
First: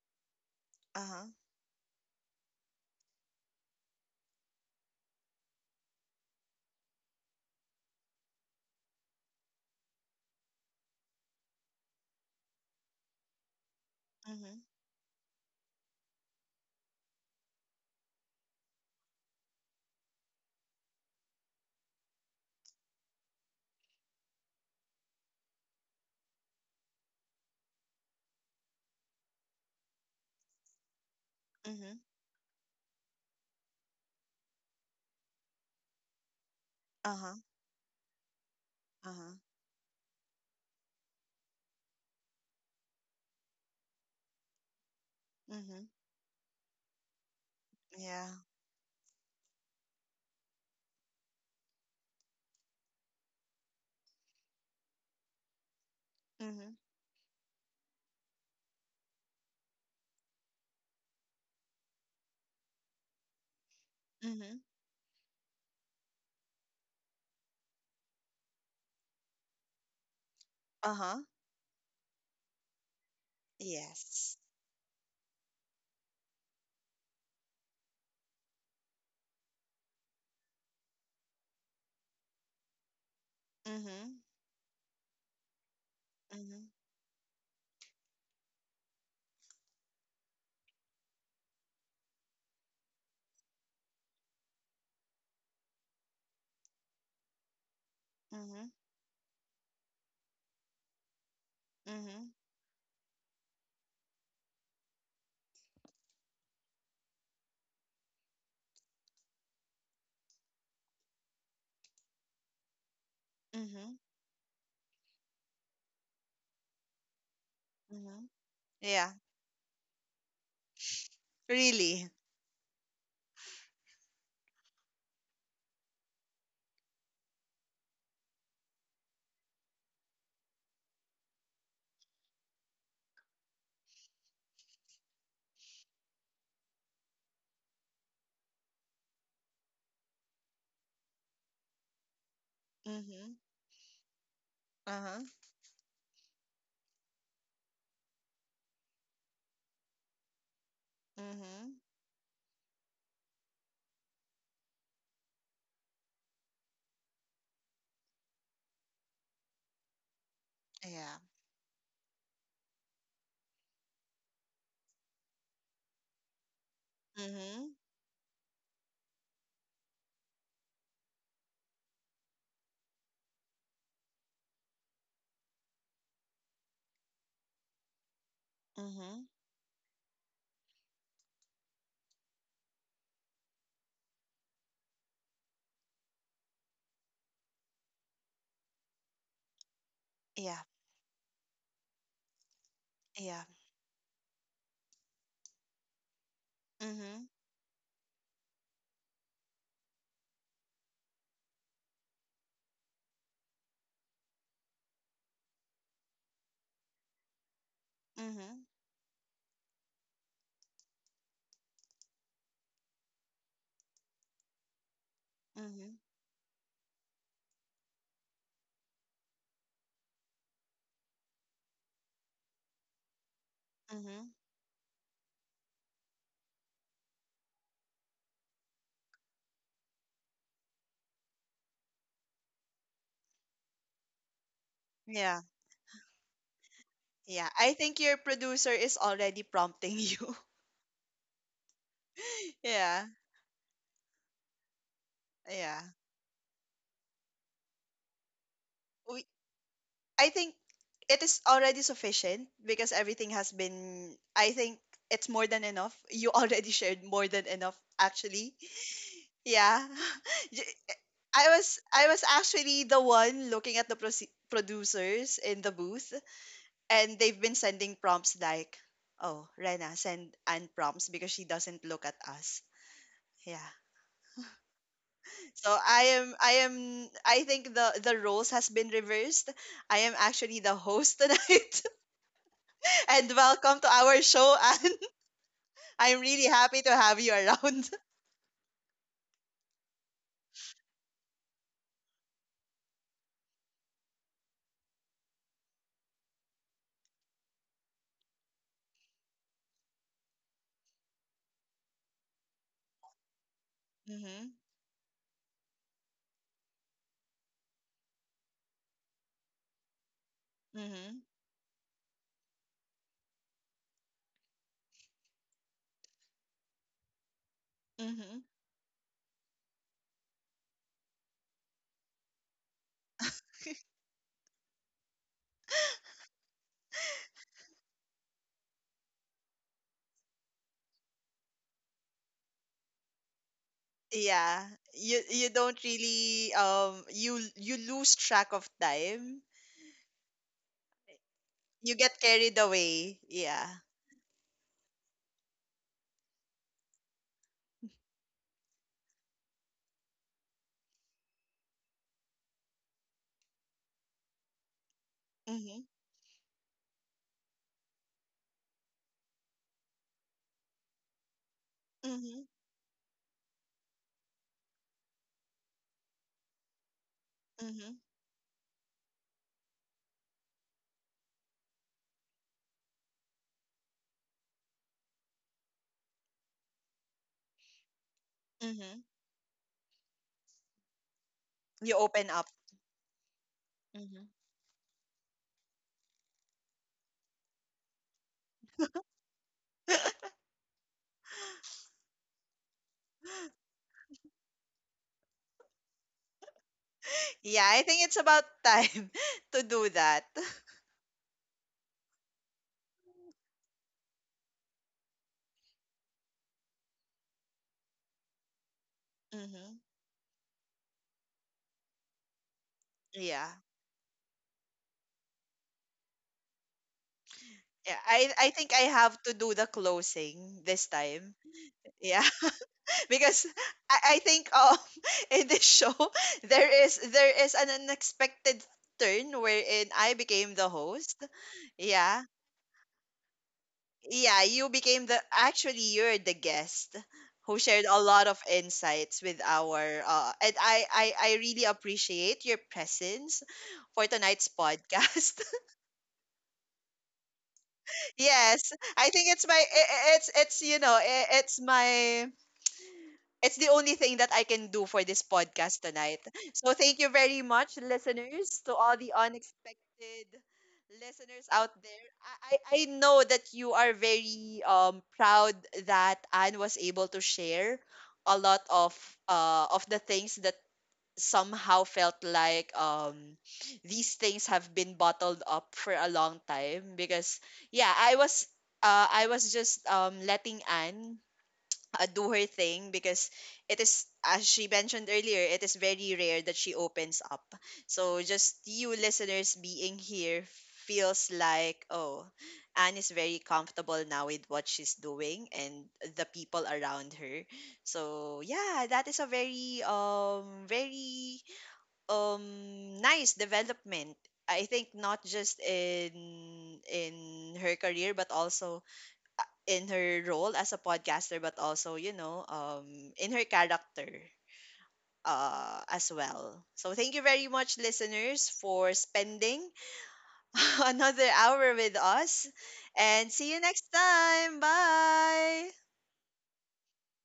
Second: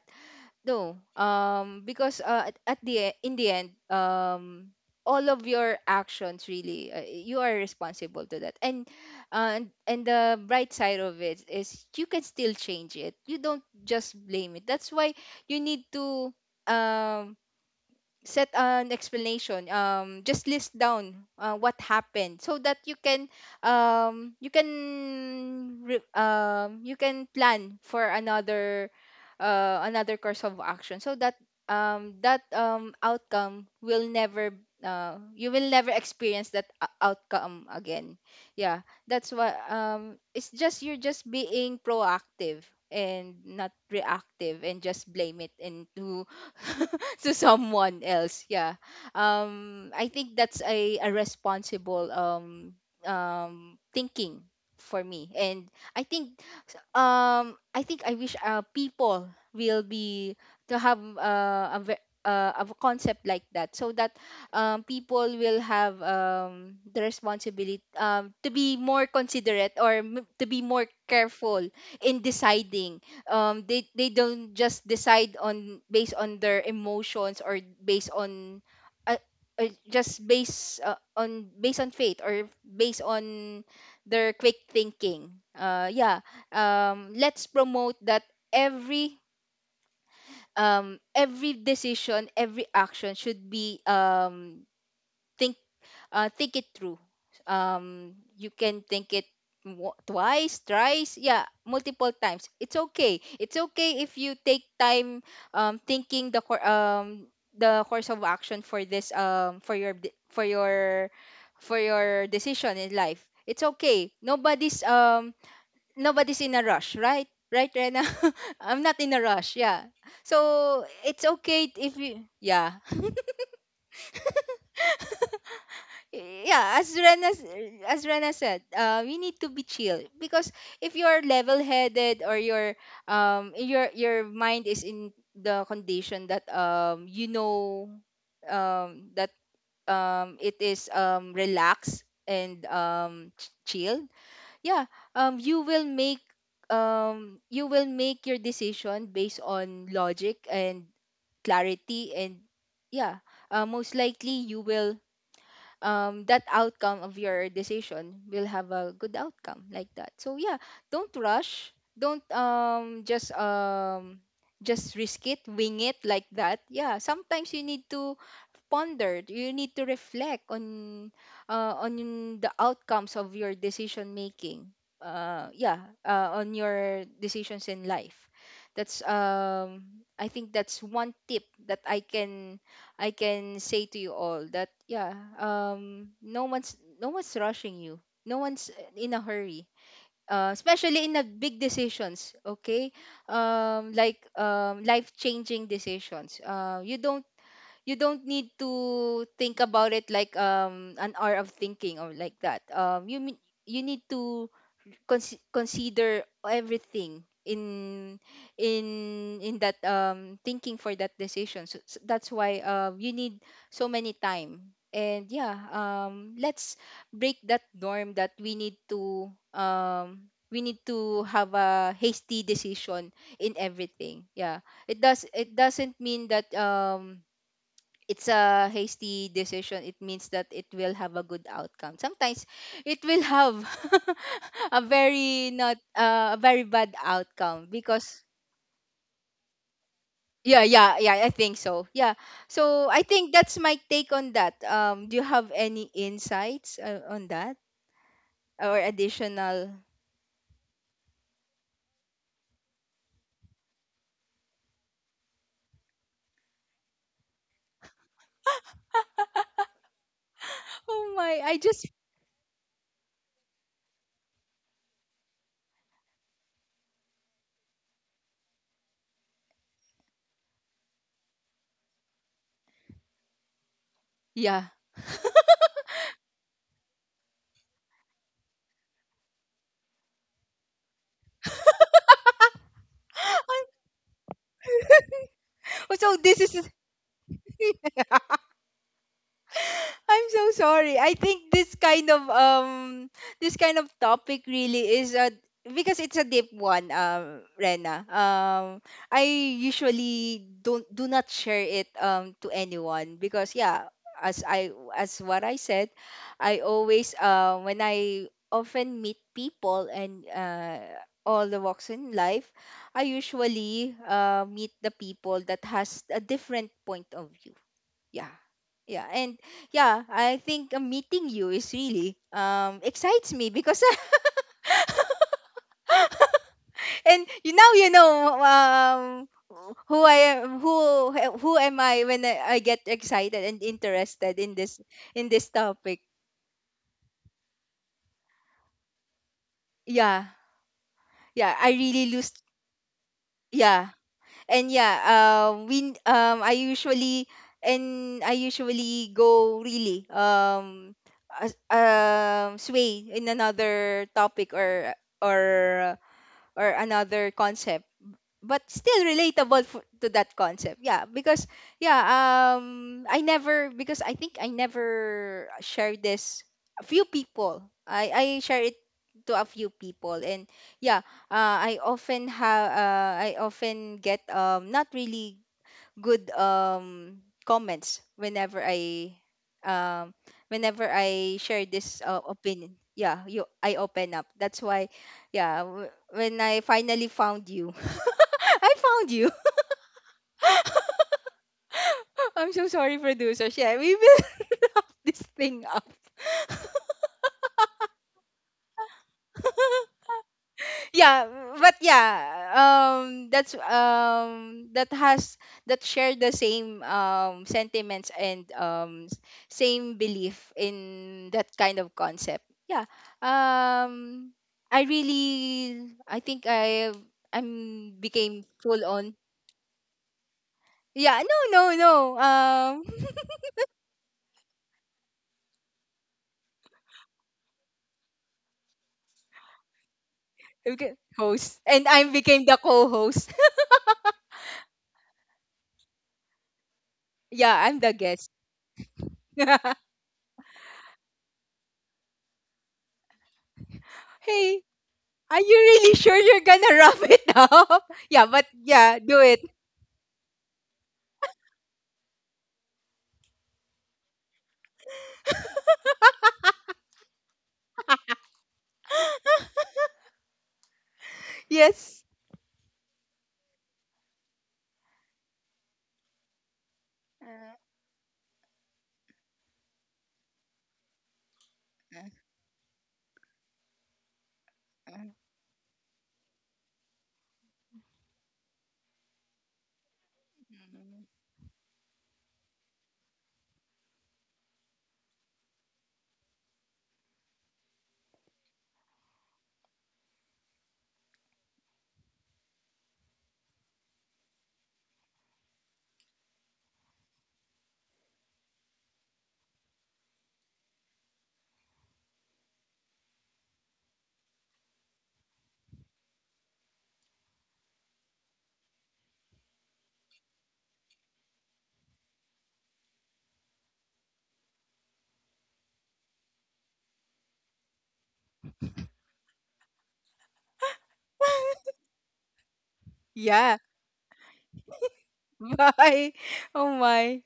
Speaker 1: No,
Speaker 2: Uh-huh.
Speaker 1: because, at in the end, all of your actions really, you are responsible to that. And, and the bright side of it is, you can still change it. You don't just blame
Speaker 2: Mm-hmm.
Speaker 1: it. That's why you need to, um set an explanation, just list down, what happened so that you can, you can plan for another, another course of action, so that,
Speaker 2: Hmm.
Speaker 1: that, outcome will never... you will never experience that
Speaker 2: Uh-huh.
Speaker 1: outcome again. Yeah. That's
Speaker 2: Uh-huh.
Speaker 1: what, it's just, you're just being proactive and not reactive, and just blame it
Speaker 2: Hmm.
Speaker 1: into to someone
Speaker 2: Yeah.
Speaker 1: else. Yeah, I think that's a responsible, thinking, for me. And I think,
Speaker 2: Mm-hmm.
Speaker 1: I wish, people will be, to have, of a concept like that, so that,
Speaker 2: Mm-hmm.
Speaker 1: people will have, the responsibility, to be more considerate, or, to be more
Speaker 2: Uh-huh.
Speaker 1: careful in deciding, they
Speaker 2: Yes.
Speaker 1: don't just decide on, based on their emotions, or based on, uh, just based, on based on faith, or based on
Speaker 2: Mm-hmm.
Speaker 1: their quick thinking, yeah,
Speaker 2: Mm-hmm.
Speaker 1: let's promote that, every every decision, every action, should be, think, think it through. You
Speaker 2: Mm-hmm.
Speaker 1: can think it, twice, thrice, yeah, multiple
Speaker 2: Mm-hmm.
Speaker 1: times. It's okay. It's okay if you take time, thinking the, the course of action for this, for your decision in life. It's
Speaker 2: Mm-hmm.
Speaker 1: okay. Nobody's in a rush, right? Right, Rena?
Speaker 2: Mm-hmm.
Speaker 1: I'm not in
Speaker 2: Yeah.
Speaker 1: a rush. Yeah. So it's okay if
Speaker 2: Really.
Speaker 1: you, yeah, yeah. As Rena said, we need to be chill because if you're level-headed or your mind is in the condition that that it is relaxed and
Speaker 2: Mm-hmm.
Speaker 1: chill, yeah,
Speaker 2: Uh-huh.
Speaker 1: you will make, you will make your decision based on logic and
Speaker 2: Mm-hmm.
Speaker 1: clarity, and yeah, most likely you will, that outcome of your decision will have a good outcome like that, so yeah, don't
Speaker 2: Yeah.
Speaker 1: rush, don't just risk it, wing it like that, yeah. Sometimes you
Speaker 2: Mm-hmm.
Speaker 1: need to ponder, you need to reflect on, on the outcomes of your decision making, yeah, on your decisions in life. That's
Speaker 2: Mm-hmm.
Speaker 1: I think that's one tip that I can say to you all. That Yeah, no one's rushing you, no one's in a hurry,
Speaker 2: Yeah.
Speaker 1: especially in the big decisions, okay.
Speaker 2: Yeah.
Speaker 1: Like life changing decisions, you
Speaker 2: Mm-hmm.
Speaker 1: don't, you don't need to think about it like an hour of thinking or like that. You mean you need to consider everything
Speaker 2: Mm-hmm.
Speaker 1: in in that thinking for that decision. So, so that's why you need so many time. And yeah,
Speaker 2: Mm-hmm.
Speaker 1: let's break that norm that we need to, we need to have a hasty decision in everything.
Speaker 2: Mm-hmm.
Speaker 1: Yeah, it does, it doesn't mean that it's a hasty decision, it means that it will have a good outcome. Sometimes it will have a
Speaker 2: Yeah.
Speaker 1: very not a very bad
Speaker 2: Yeah.
Speaker 1: outcome
Speaker 2: I think your
Speaker 1: because
Speaker 2: producer is already prompting you.
Speaker 1: yeah, yeah, yeah, I think so. Yeah. So I
Speaker 2: Yeah.
Speaker 1: think that's my take on that. Do you have
Speaker 2: Yeah.
Speaker 1: any insights on that or
Speaker 2: We,
Speaker 1: additional
Speaker 2: I think it is already sufficient because everything has been, I think it's more than enough. You already shared more than enough actually. Yeah. J-
Speaker 1: Oh my,
Speaker 2: I
Speaker 1: I
Speaker 2: was
Speaker 1: just
Speaker 2: I was actually the one looking at the producers in the booth, and they've been sending prompts like, "Oh, Rena, send Anne prompts because she doesn't look at us." Yeah.
Speaker 1: yeah.
Speaker 2: So I am, I think the roles has been reversed. I am actually the host tonight. And welcome to our show, Anne.
Speaker 1: Oh, so
Speaker 2: I'm
Speaker 1: this
Speaker 2: really
Speaker 1: is
Speaker 2: happy to have you around.
Speaker 1: I'm so sorry. I think this kind of topic really is a, because it's a deep one, Rena. I usually don't, do not share it to anyone because yeah, as
Speaker 2: Mhm.
Speaker 1: I, as what I said, I always when I often meet people and
Speaker 2: Mhm.
Speaker 1: all the walks in life, I usually meet the people that has a different point of view, yeah,
Speaker 2: Mhm.
Speaker 1: yeah, and yeah, I think meeting you is really excites me because and you now you know, um who I am, who, eh, who am I when I get excited and interested in
Speaker 2: Yeah,
Speaker 1: this,
Speaker 2: you
Speaker 1: in
Speaker 2: you
Speaker 1: this
Speaker 2: don't
Speaker 1: topic,
Speaker 2: really you lose track of time,
Speaker 1: yeah, yeah, I
Speaker 2: you
Speaker 1: really
Speaker 2: get
Speaker 1: lose,
Speaker 2: carried away. Yeah.
Speaker 1: yeah, and yeah, we I usually and I usually go really, sway in another topic,
Speaker 2: Mm-hmm.
Speaker 1: or or another concept, but still relatable to that concept, yeah, because yeah,
Speaker 2: Mm-hmm.
Speaker 1: I never, because I think I never shared this, a few people,
Speaker 2: Mm-hmm.
Speaker 1: I share it to a few people, and yeah, I often have, I often get not really good comments whenever
Speaker 2: Hmm.
Speaker 1: I, um whenever I share
Speaker 2: You
Speaker 1: this
Speaker 2: open up.
Speaker 1: opinion. Yeah, you, I open
Speaker 2: Mm-hmm.
Speaker 1: up. That's why, yeah, when I finally found you. I found you. I'm so sorry, producer. Yeah, we will wrap this thing up.
Speaker 2: Yeah, I think it's about time to do that.
Speaker 1: Yeah, but yeah, that's that has, that share the same sentiments and
Speaker 2: Mm-hmm.
Speaker 1: same belief in that kind of concept, yeah,
Speaker 2: Yeah,
Speaker 1: um I really, I think I, I'm
Speaker 2: yeah, i
Speaker 1: became
Speaker 2: i think
Speaker 1: full
Speaker 2: I
Speaker 1: on,
Speaker 2: have to do the closing this
Speaker 1: yeah,
Speaker 2: time.
Speaker 1: no, no, no,
Speaker 2: Yeah. Because I think in this show, there is, there is an unexpected turn wherein I became the
Speaker 1: okay,
Speaker 2: host.
Speaker 1: host, and I
Speaker 2: Yeah.
Speaker 1: became the co-host.
Speaker 2: Yeah, you became the, actually you're the guest who
Speaker 1: Yeah, I'm
Speaker 2: shared
Speaker 1: the
Speaker 2: a lot
Speaker 1: guest.
Speaker 2: of insights with our, and I really appreciate your presence for tonight's
Speaker 1: Hey, are
Speaker 2: podcast.
Speaker 1: you really sure you're gonna rough it up? Yeah, but
Speaker 2: Yes.
Speaker 1: yeah,
Speaker 2: I
Speaker 1: do
Speaker 2: think
Speaker 1: it.
Speaker 2: it's my, it's, you know, it's my, it's the only thing that I can do for this podcast tonight. So thank you very much, listeners, to all the unexpected listeners out
Speaker 1: Yes.
Speaker 2: there. I I know that you are very proud that Anne was able to share a lot of the things that somehow felt like these things have been bottled up for a long time, because yeah, I was just letting
Speaker 1: Mm.
Speaker 2: Anne do her thing, because it is, as she mentioned earlier, it is very rare that she opens up. So just you listeners being here feels like, oh, Anne is very comfortable now with what she's doing and the people around her. So yeah, that is a very very nice development, I think, not just in her career, but also in her role as a podcaster, but also, you know, in her character as well. So thank you very much, listeners, for spending another hour with us. And see
Speaker 1: Yeah.
Speaker 2: you next time. Bye.
Speaker 1: Bye. Oh my.